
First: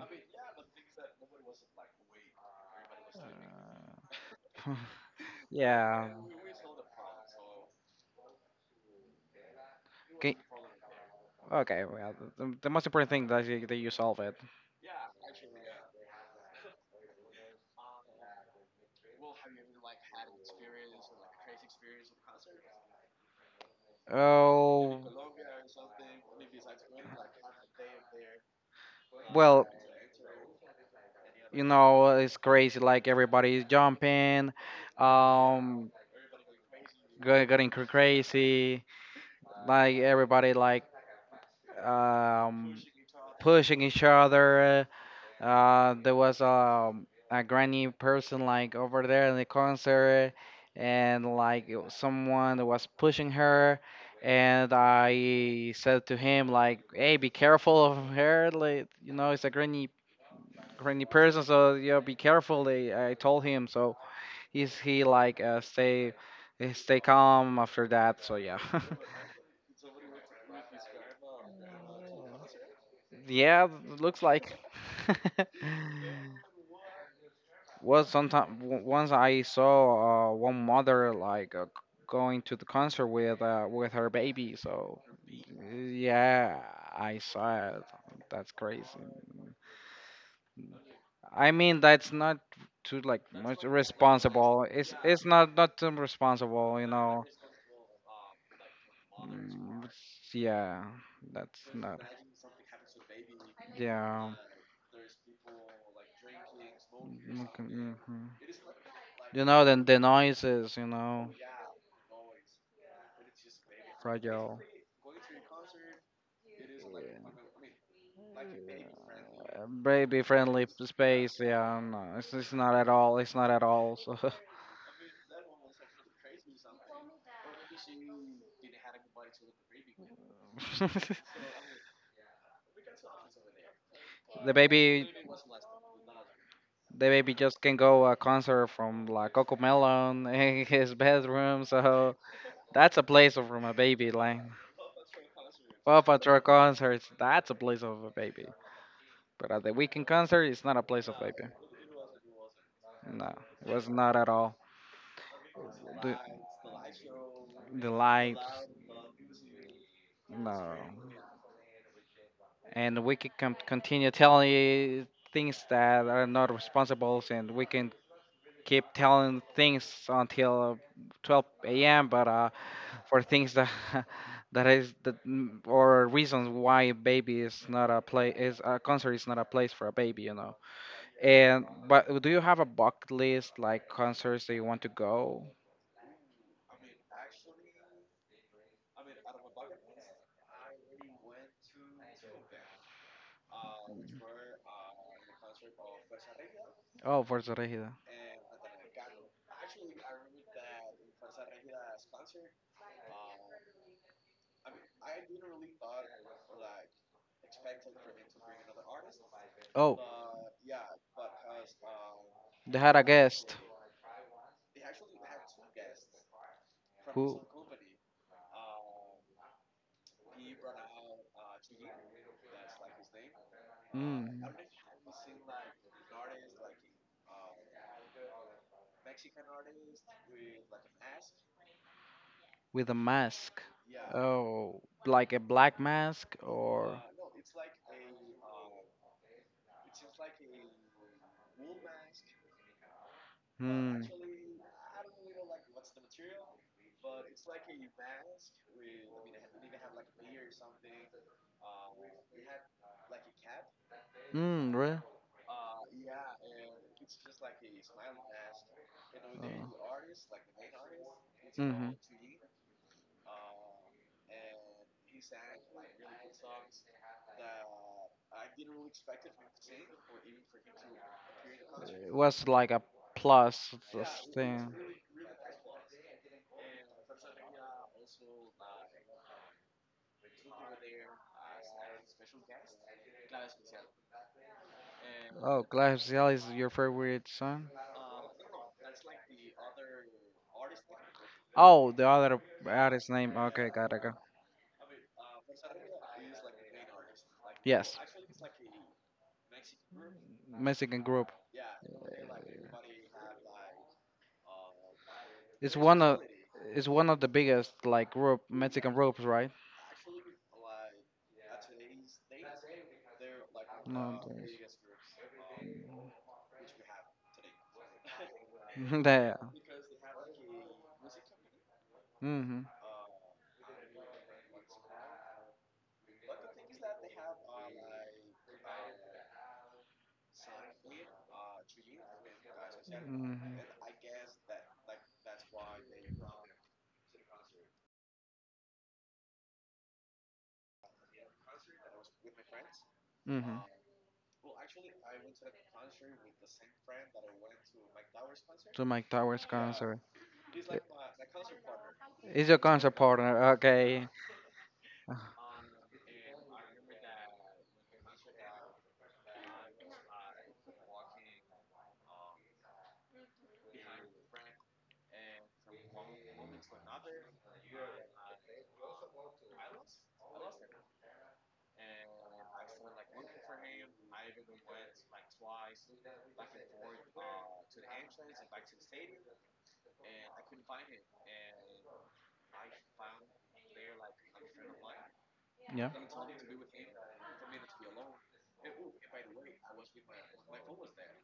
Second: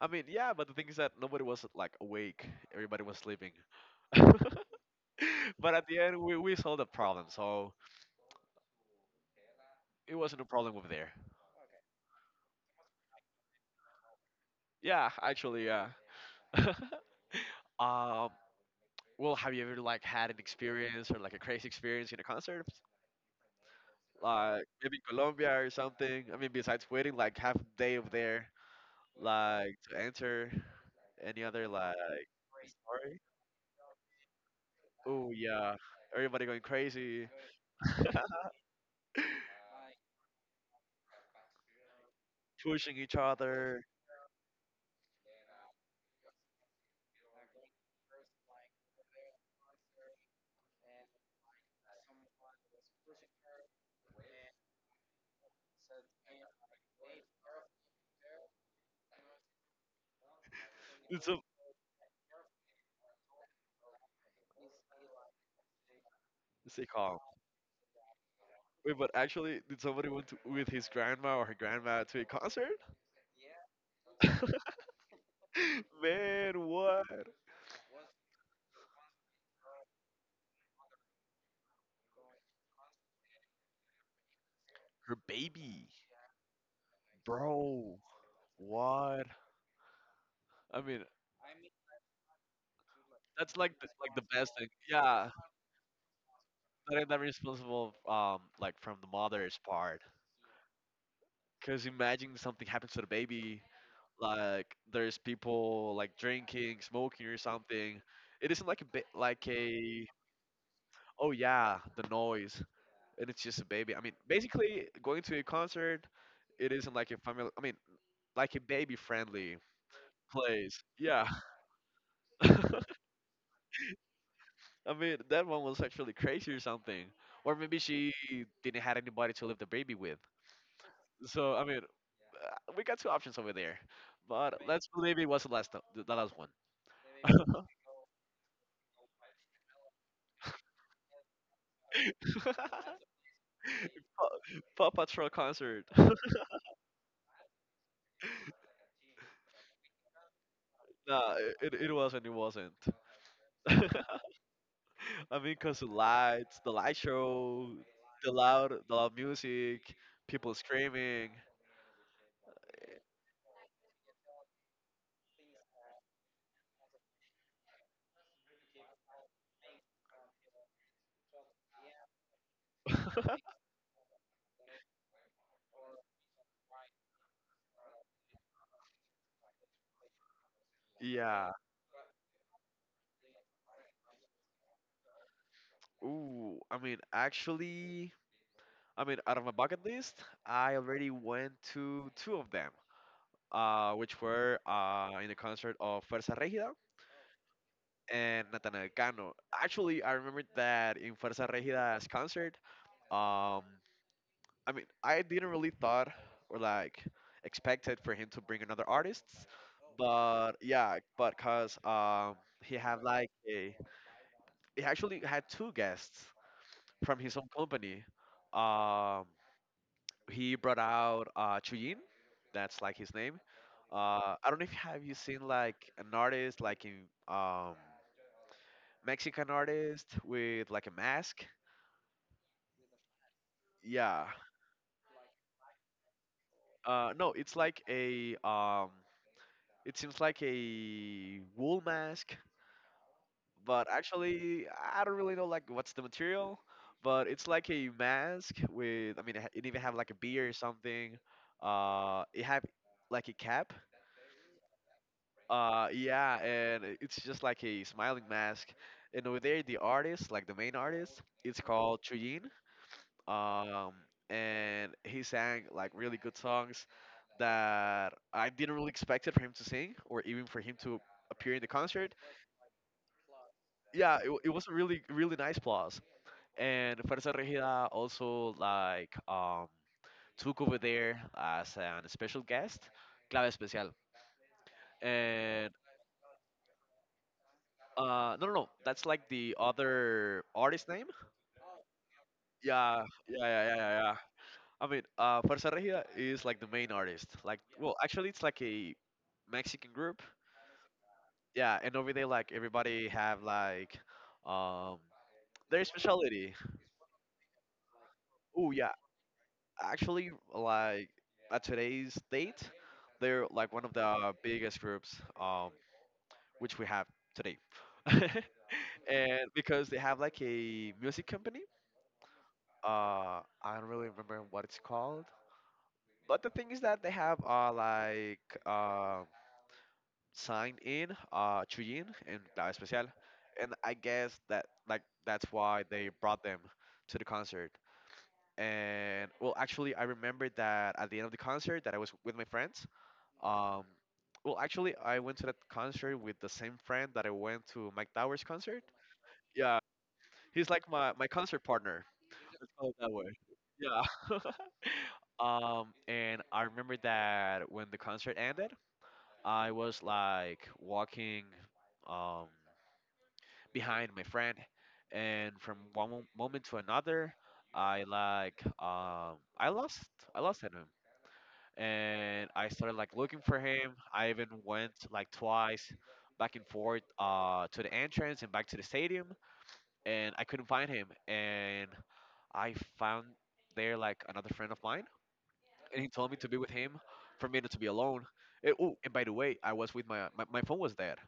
A: I mean yeah, but the thing is that nobody was like awake. Everybody was sleeping. but at the
B: yeah.
A: end, we solved the problem, so it
B: Okay.
A: wasn't a problem over there.
B: Okay. Well, the most important thing that that you solve it.
A: Yeah, actually, yeah. um, well, have you ever like had an experience or like a crazy experience in a concert? Like maybe
B: Oh.
A: Colombia or something. I mean, besides waiting like half a day of there,
B: Well,
A: like to enter any
B: you
A: other like
B: know, it's crazy. Like
A: story.
B: everybody's jumping,
A: Oh yeah,
B: um,
A: everybody going crazy,
B: getting crazy. Like everybody like um
A: pushing each
B: pushing
A: other.
B: each other. There was a granny person like over there in the concert, and like it was someone that was pushing her, and I said to him like, "Hey, be careful of her, like you know, it's a granny
A: Did some.
B: person, so you know, be careful." They, I told him, so he like
A: Stay
B: stay
A: calm.
B: calm after that. So yeah,
A: Wait, but actually, did somebody went to, with his grandma or her grandma to a concert?
B: yeah, looks like.
A: Man, what?
B: Well, sometimes once I saw one mother like going to the concert with her baby. So
A: Her baby,
B: yeah, I saw it.
A: bro.
B: That's crazy.
A: What? I mean,
B: I mean, that's not too like
A: that's
B: much
A: like like the best
B: responsible.
A: thing.
B: It's
A: Yeah.
B: not not too responsible, you
A: Not I'm
B: know.
A: responsible, like from the mother's part.
B: Yeah, that's
A: Cause
B: not.
A: imagine something happens to the baby,
B: Yeah.
A: like there's people like drinking, smoking or
B: Mm, okay,
A: something.
B: mhm.
A: It isn't like a bit
B: You
A: like
B: know, then the
A: a
B: noises, you
A: oh
B: know,
A: yeah the noise, and it's just a baby. I mean,
B: fragile.
A: basically going to a concert, it isn't like a family. I mean, like a baby friendly
B: Baby friendly
A: place. Yeah.
B: space. Yeah, no, it's not at all. It's not at all. So
A: I mean, that one was actually crazy or something, or maybe she didn't have anybody to leave the baby with. So I mean, we got two options over there, but
B: the
A: let's
B: baby,
A: believe it was the last one.
B: the baby just can go a concert from like Cocomelon in his bedroom. So that's a place of from a baby. Like
A: Pa- Paw Patrol concert.
B: Paw Patrol concerts, that's a place of a baby. But at the weekend concert, it's not a place of
A: Nah,
B: baby.
A: it wasn't. It wasn't.
B: No, it
A: I
B: was not at all.
A: mean, cause the
B: The,
A: lights, the light show,
B: the lights.
A: the loud music, people
B: No.
A: screaming.
B: And we can continue telling you things that are not responsible, and we can keep telling things until 12 a.m. But for things that that is that mm, or reasons why a baby is not a play is a concert is not a place for a baby, you know.
A: Yeah.
B: And but do you have a bucket list, like concerts that you want to go?
A: Ooh. I mean, actually, I mean, out of my bucket list, I already went to two of them. Which were in the concert of Fuerza Regida
B: Oh, Forza Regida.
A: and Nathanael Cano. Actually, I remember that in Fuerza Regida's concert, um, I mean, I didn't really thought or like expected for him to bring another artist,
B: Oh,
A: but yeah, but cause he
B: they had
A: had
B: a
A: like
B: guest.
A: a, he actually had two guests from his
B: Who?
A: own company. Um, he brought out Chuyin, that's like his name.
B: Mm.
A: I don't know if have you seen like an artist like in Mexican artist with like a mask.
B: With a mask.
A: Yeah.
B: Oh, like a black mask or.
A: No, it's like a it seems like a wool mask, but
B: Hmm.
A: actually I don't really know like what's the material, but it's like a mask with I mean it even have like a beard or something. It have like a cap.
B: Mm, really?
A: Yeah, and it's just like a smiling mask. And over there, the
B: Oh.
A: artist, like the main artist, it's
B: Mm-hmm.
A: called Chuyin. Um, and he sang like really good songs that I didn't really expect it for him to sing or even for him to appear in the concert.
B: It was like a plus
A: Yeah,
B: this
A: it was a
B: thing.
A: really really nice plus. And Fuerza Regida also like took over there as an special guest, Clave Especial,
B: Oh,
A: and
B: Glass Jelly is your favorite song?
A: no no no, that's like the other artist name.
B: Oh, the other
A: Yeah,
B: artist
A: yeah,
B: name.
A: yeah,
B: Okay,
A: yeah,
B: got
A: yeah.
B: it.
A: Yeah.
B: got-
A: I mean, Fuerza Regida is like the main artist. Like, well,
B: Yes.
A: actually, it's like a Mexican group.
B: Mexican group.
A: Yeah, and over there, like everybody have like, um,
B: It's
A: their
B: one of
A: specialty.
B: it's one of the biggest like rope
A: Oh yeah,
B: Mexican ropes, right?
A: actually, like at today's date, they're like one of
B: No,
A: the biggest groups, um, which we have
B: there's-
A: today,
B: there.
A: and because they have like a music company.
B: Mm-hmm.
A: I don't really remember what it's called. But the thing is that they have like um signed in Chuyin and La Especial, and I guess that like that's
B: Mm-hmm.
A: why they brought them to the concert. And well, actually, I remember that at the end of the concert that I was with my friends.
B: Mm-hmm.
A: Um, well, actually, I went to that concert with the same friend that I went to Mike Towers concert.
B: To Mike Towers
A: Yeah,
B: concert.
A: he's
B: I-
A: like my concert partner.
B: He's your
A: Let's call
B: concert
A: it that way.
B: partner. Okay.
A: Yeah. And I remember that when the concert ended, I was like walking, um, behind my friend, and from moment to another, I like I lost at him, and I started like looking for him. I even went like twice back and forth to the entrance and back to the stadium, and I couldn't find him. And I found there like another friend of mine,
B: Yeah.
A: and he told me to be with him for me not to be alone. Eh, oh, and by the way, I was with my phone was dead.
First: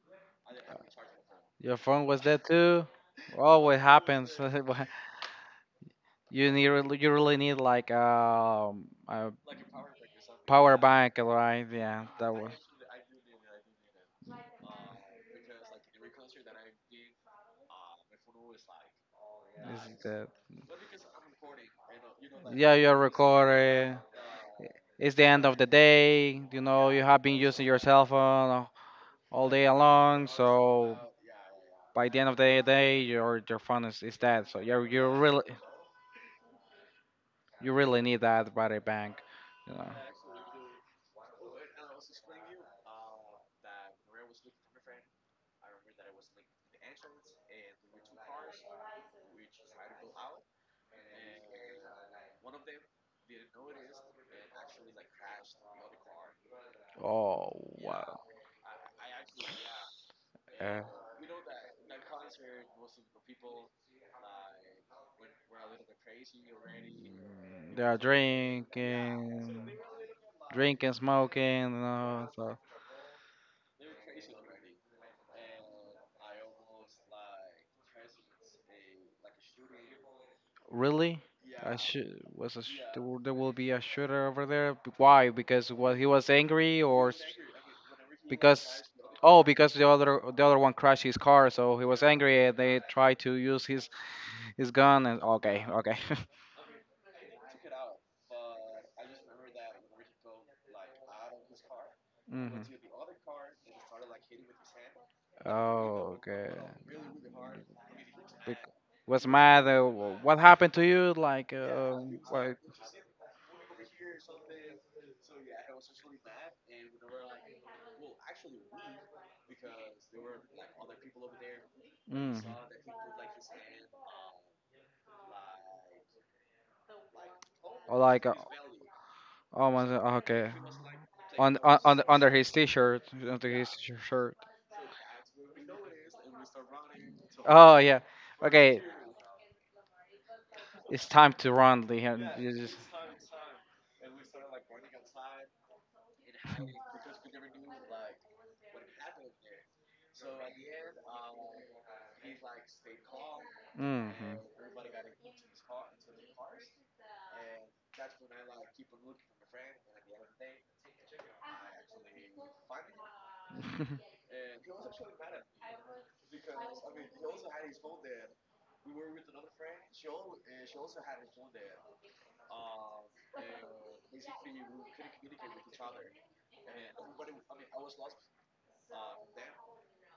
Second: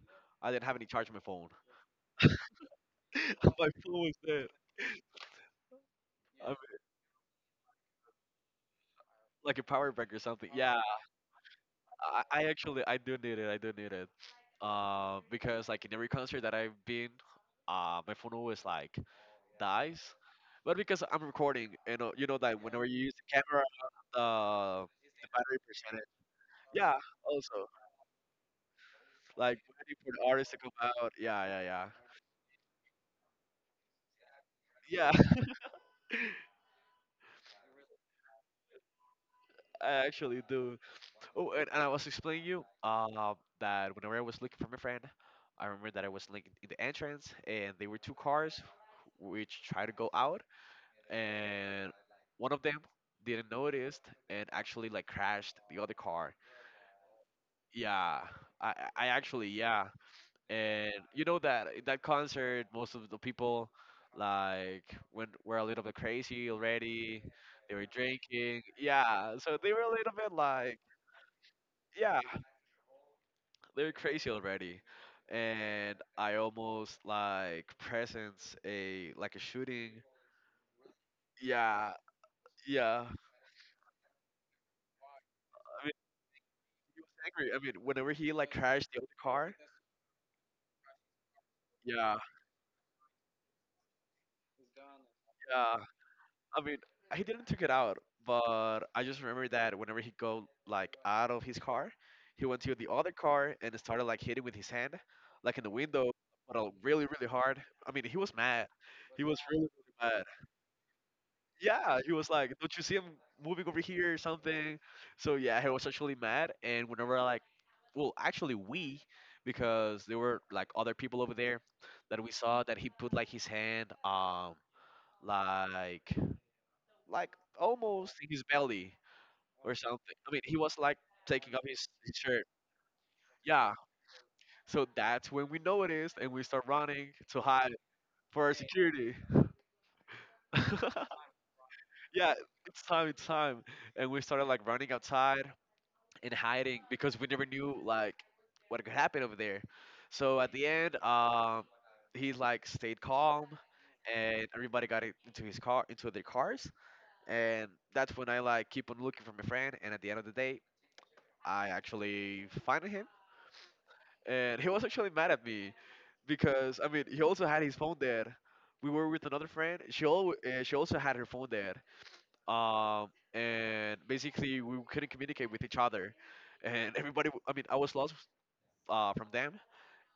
A: I didn't have any charge on my phone.
B: Your phone was there too.
A: my
B: Always
A: phone was
B: happens.
A: dead.
B: What, you need, you really need like a
A: Like a power bank or something.
B: power
A: Yeah,
B: bank, right? Yeah,
A: I,
B: that
A: I
B: was
A: actually I do need it. I do need it. Because like in every concert that I've been, my phone always like dies.
B: is that.
A: But because I'm recording, you know that
B: Yeah,
A: whenever
B: you're
A: you use the camera,
B: recording.
A: the
B: It's the
A: the
B: end of
A: battery
B: the
A: percentage.
B: day. You know
A: Yeah,
B: you have been using
A: also
B: your cell phone all
A: like
B: day
A: waiting for
B: long,
A: the artist to come
B: so
A: out. Yeah, yeah, yeah,
B: by the end of the day, your phone is dead. So you
A: yeah.
B: you really need that battery bank. You know.
A: I actually do. Oh, and I was explaining you that whenever I was looking for my friend, I remember that I was looking in the entrance, and there were two cars which tried to go out, and one of them didn't notice and actually like crashed the other car.
B: Oh wow.
A: Yeah, I actually yeah,
B: Yeah.
A: and you know that in that concert, most of the people like went were a little bit crazy already. They
B: They
A: were
B: are
A: drinking, yeah, so
B: drinking,
A: they were a little bit like
B: drinking, smoking,
A: yeah,
B: and so
A: they're crazy already. And I almost like presence a like a shooting.
B: really, I
A: Yeah,
B: should was a there
A: yeah.
B: will be a shooter over there. Why? Because
A: I mean,
B: what, he was angry
A: he
B: or
A: was angry. I mean, whenever he like
B: because,
A: crashed the other
B: oh,
A: car.
B: because the other one crashed his car, so he was
A: Yeah,
B: angry and they tried to use his gun, and okay
A: yeah.
B: okay.
A: I mean, he didn't took it out, but I just remember that whenever he go like out of his car, he
B: Hmm.
A: went to the other car and started like hitting with his hand, like in the window,
B: Oh okay.
A: but really, really hard. I mean, he was mad.
B: Was
A: He was
B: mad.
A: really, really mad.
B: What happened to you?
A: Yeah, he was like,
B: Like,
A: "Don't you see him moving over here or something?" So yeah, he was actually mad. And whenever I like, well, actually we, because there were like other people over there that we
B: mm.
A: saw that he put like his hand, like like
B: or
A: almost
B: like,
A: in his belly
B: oh
A: or
B: my God,
A: something. I mean,
B: okay,
A: he was like taking
B: on,
A: off his
B: under
A: shirt.
B: his t-shirt, under his
A: Yeah.
B: shirt.
A: So that's when we noticed and we start running to hide
B: Oh yeah,
A: for our
B: okay,
A: security.
B: it's time to run,
A: Yeah,
B: Liam. You just,
A: it's time, it's time. And we started like running outside in hiding because we never knew like what could happen over there. So at the end, he like stayed calm, and everybody got in- into his car, into their cars, and that's when I like keep on looking for my friend. And at the end of the day, I actually find him,
B: hmm
A: and he was actually mad at me because I mean he also had his phone dead. We were with another friend. She al- she also had her phone dead, and basically we couldn't communicate with each other, and everybody. W- I mean, I was lost from them,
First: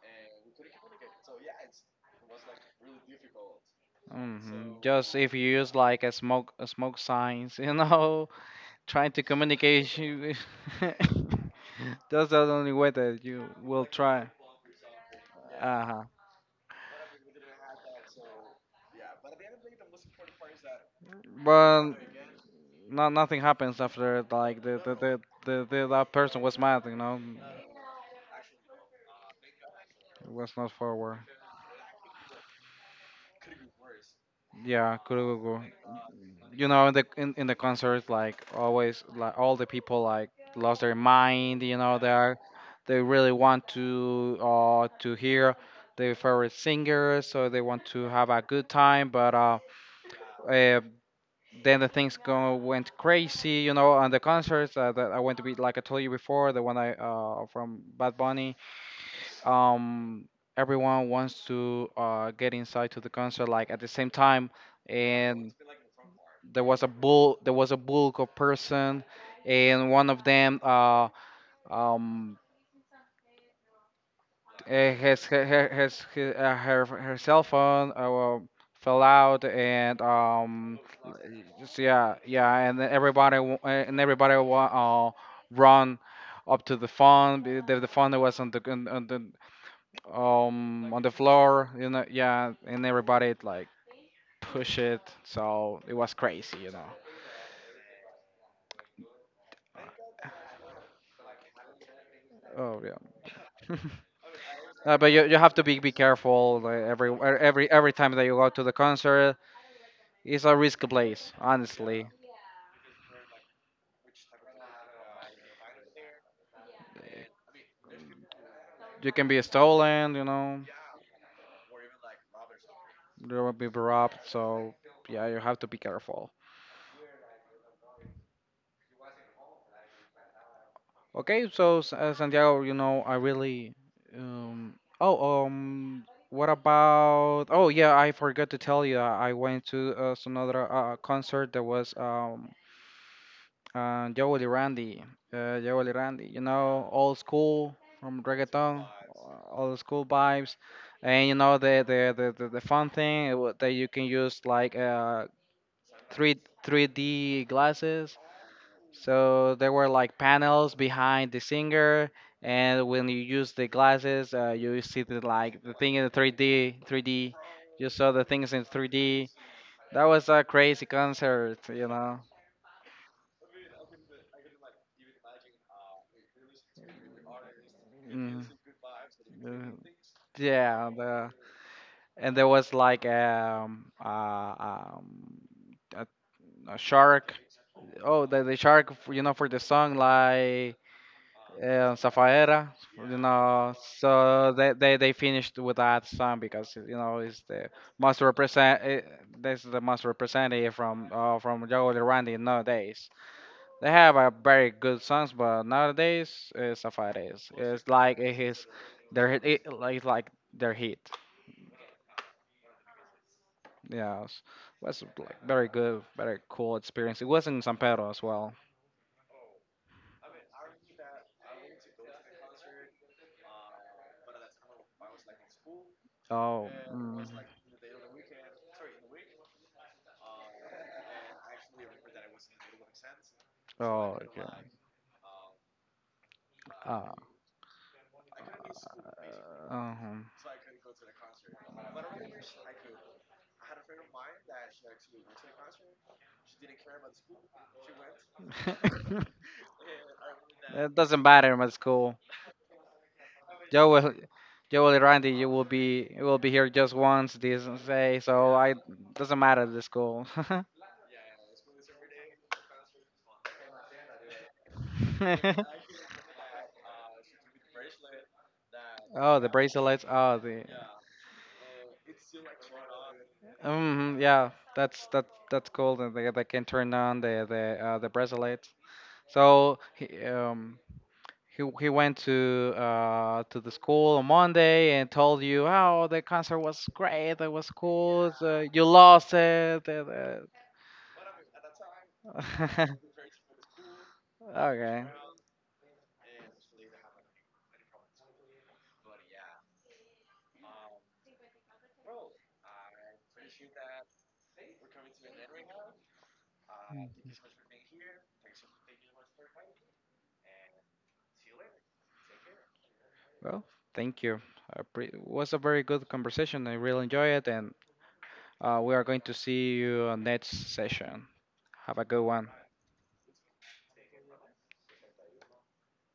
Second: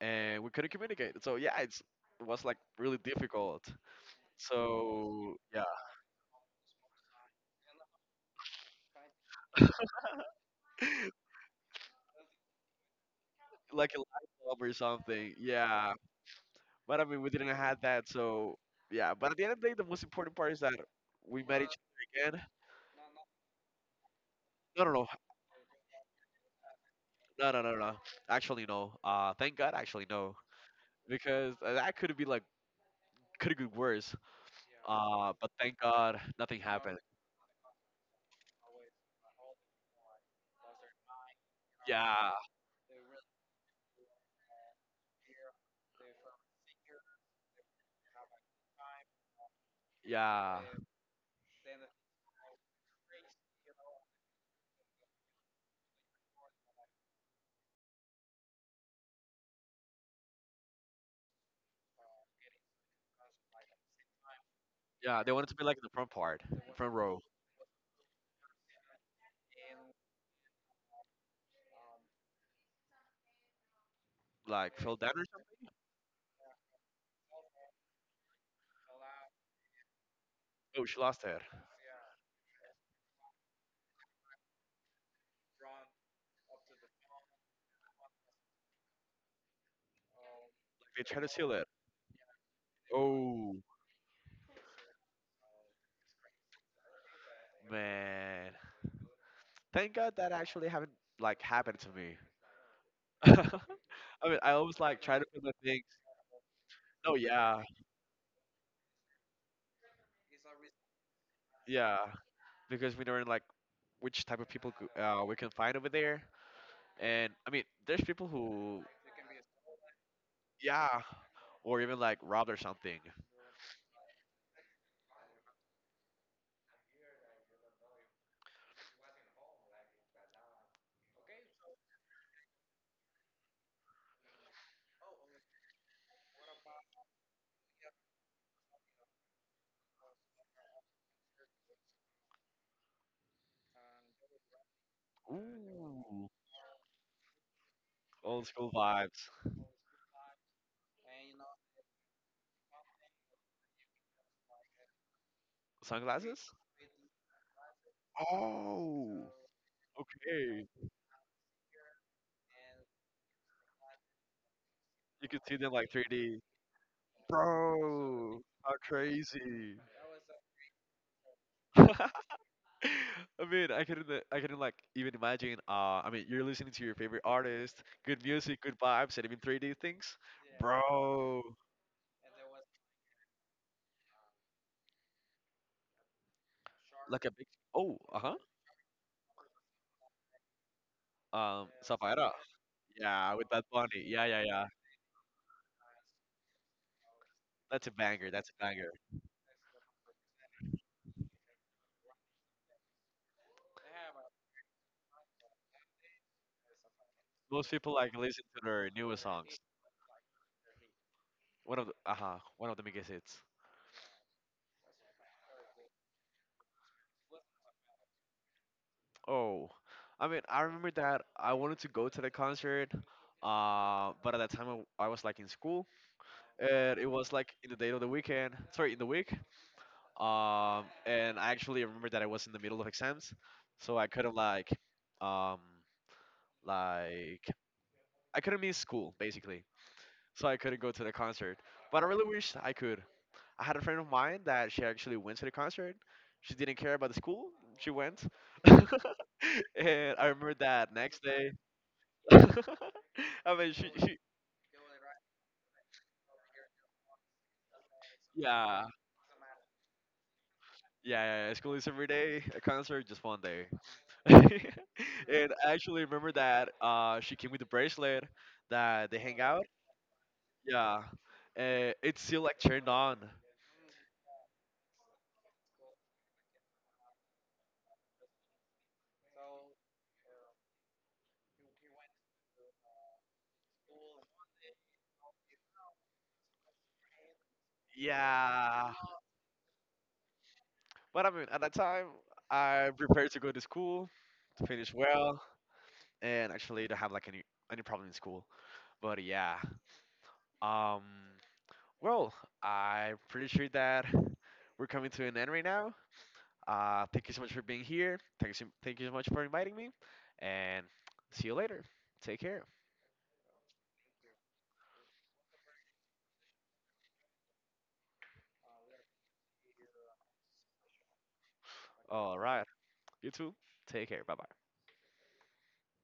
A: and we couldn't communicate. So yeah, it was like really difficult.
B: hmm. So just if
A: So
B: you
A: yeah,
B: use like a smoke signs, you know, trying to communicate you. That's the only way that you will
A: like a light
B: try.
A: bulb or something.
B: Yeah, uh
A: Yeah,
B: huh.
A: but I mean, we didn't have that. So yeah, but at the end of the day, the most important part is that we met each
B: But
A: other again.
B: no, nothing happens after like
A: No, no, no,
B: the that person was mad. You know,
A: no, no, no, no. Actually, no. Thank God. Actually,
B: it
A: no,
B: was not forward.
A: because that could be like could have been worse.
B: Yeah,
A: But
B: Kurugugu.
A: thank God nothing
B: You know,
A: happened.
B: in the concerts, like always, like all the people like lost their mind. You know, they
A: Yeah,
B: are, they really want to hear their favorite singer, so they want to have a good time. But
A: yeah,
B: uh then the things go went crazy. You know, on the concerts that I went to be, like I told you before, the one I from Bad Bunny. Um, Everyone wants to get inside to the concert like at the same time,
A: yeah. They wanted
B: and
A: to be like in the front part, front row,
B: there was a bulk of person, and one of them um
A: like
B: eh,
A: fell down or something.
B: his, her her cell phone fell out, and
A: Oh, she lost it.
B: yeah yeah, and then everybody run up to the phone, the phone was on
A: They
B: the
A: tried to seal it.
B: floor, you know, yeah, and everybody
A: Oh
B: like push it. So it was crazy, you know.
A: man, thank God that actually haven't like happened to me.
B: Oh yeah.
A: I mean, I always like
B: But
A: try to
B: you
A: put the
B: have to
A: things.
B: be careful, like, every
A: Oh yeah,
B: time that you go to the concert. It's a risky place,
A: yeah,
B: honestly.
A: because we don't like which type of people cou- we can find over there. And I mean, there's people who
B: You can be stolen, you know.
A: yeah, or even like robbed or something.
B: You will be robbed. So yeah, you have to be careful. Okay, so Santiago, you know, I really um oh what about, oh yeah, I forgot to tell you, I went to another concert that was Joel Randy, Joel Randy,
A: Ooh.
B: you know, old school from
A: Old school
B: reggaeton,
A: vibes.
B: old school vibes, and you know the fun thing that you can use like three
A: Sunglasses?
B: 3D glasses.
A: Oh,
B: So there were like
A: okay,
B: panels behind the singer, and when you use the glasses, you see the
A: you can see
B: like
A: them
B: the
A: like
B: thing in the
A: 3D.
B: 3D. You saw the
A: Bro,
B: things in
A: how
B: 3D.
A: crazy!
B: That was a crazy concert, you
A: I
B: know.
A: mean, I couldn't like even imagine. I mean, you're listening to your favorite artist, good
B: Mm,
A: music, good vibes, and even
B: uh,
A: 3D things,
B: yeah,
A: bro.
B: and there was like a, a
A: Like a
B: shark.
A: big, oh, uh
B: Oh,
A: huh.
B: the shark, you know, for the song like
A: Safira.
B: Safaera, you
A: Yeah, with that
B: know.
A: bunny. Yeah, yeah,
B: So
A: yeah.
B: they finished with that song because you know it's the
A: That's a
B: most
A: banger. That's a
B: represent.
A: banger.
B: This is the most representative from Jago de Randy nowadays. They have a very good songs, but nowadays Safaera is
A: Most
B: it's
A: people like
B: like eh,
A: listen to
B: his
A: their newest songs.
B: like their hit.
A: One of the biggest hits.
B: Yeah, it was like very good, very cool experience. It was in San Pedro as well.
A: Oh, I mean, I remember that I wanted to go to the concert, but at that time I was like in school,
B: Oh,
A: and it
B: mm.
A: was like in the day of the weekend. Sorry, in the week. And I actually remember that I was in the middle of exams, so I
B: Oh,
A: couldn't
B: okay.
A: um,
B: Uh,
A: like I couldn't miss school basically,
B: uh-huh.
A: so I couldn't go to the concert. But I really wish I could. I had a friend of mine that she actually went to the concert. She didn't care about the school. She went, and I remember
B: It
A: that
B: doesn't
A: next day.
B: matter. It's cool.
A: I mean,
B: Joe will,
A: she
B: Joe will, Randy, you will be here just once this day. So I
A: yeah,
B: doesn't matter. The school.
A: yeah, yeah. Yeah, school is every day. A concert just one day. And I actually remember that she came with a bracelet that they hang
B: Oh, the
A: out.
B: bracelets. Oh, the.
A: Yeah, and it's still like turned on.
B: Yeah, that's cool. And they can turn on the bracelet. So he went to the school on Monday and told you, "Oh, the concert was great. It was cool. it's, you
A: Yeah,
B: lost it.
A: but I mean, at that time,
B: Uh."
A: I prepared to go to school to finish
B: Okay.
A: well, and actually don't have like any problem in school. But yeah, um, well, I'm pretty sure that we're coming to an end right now. Thank you so much for being here. Thank you so much for inviting me, and see you later. Take care.
B: Well, thank you. I pre- It was a very good conversation. I really enjoy it, and we are going to see you on next session. Have a good
A: All
B: one.
A: right, you too. Take care. Bye bye.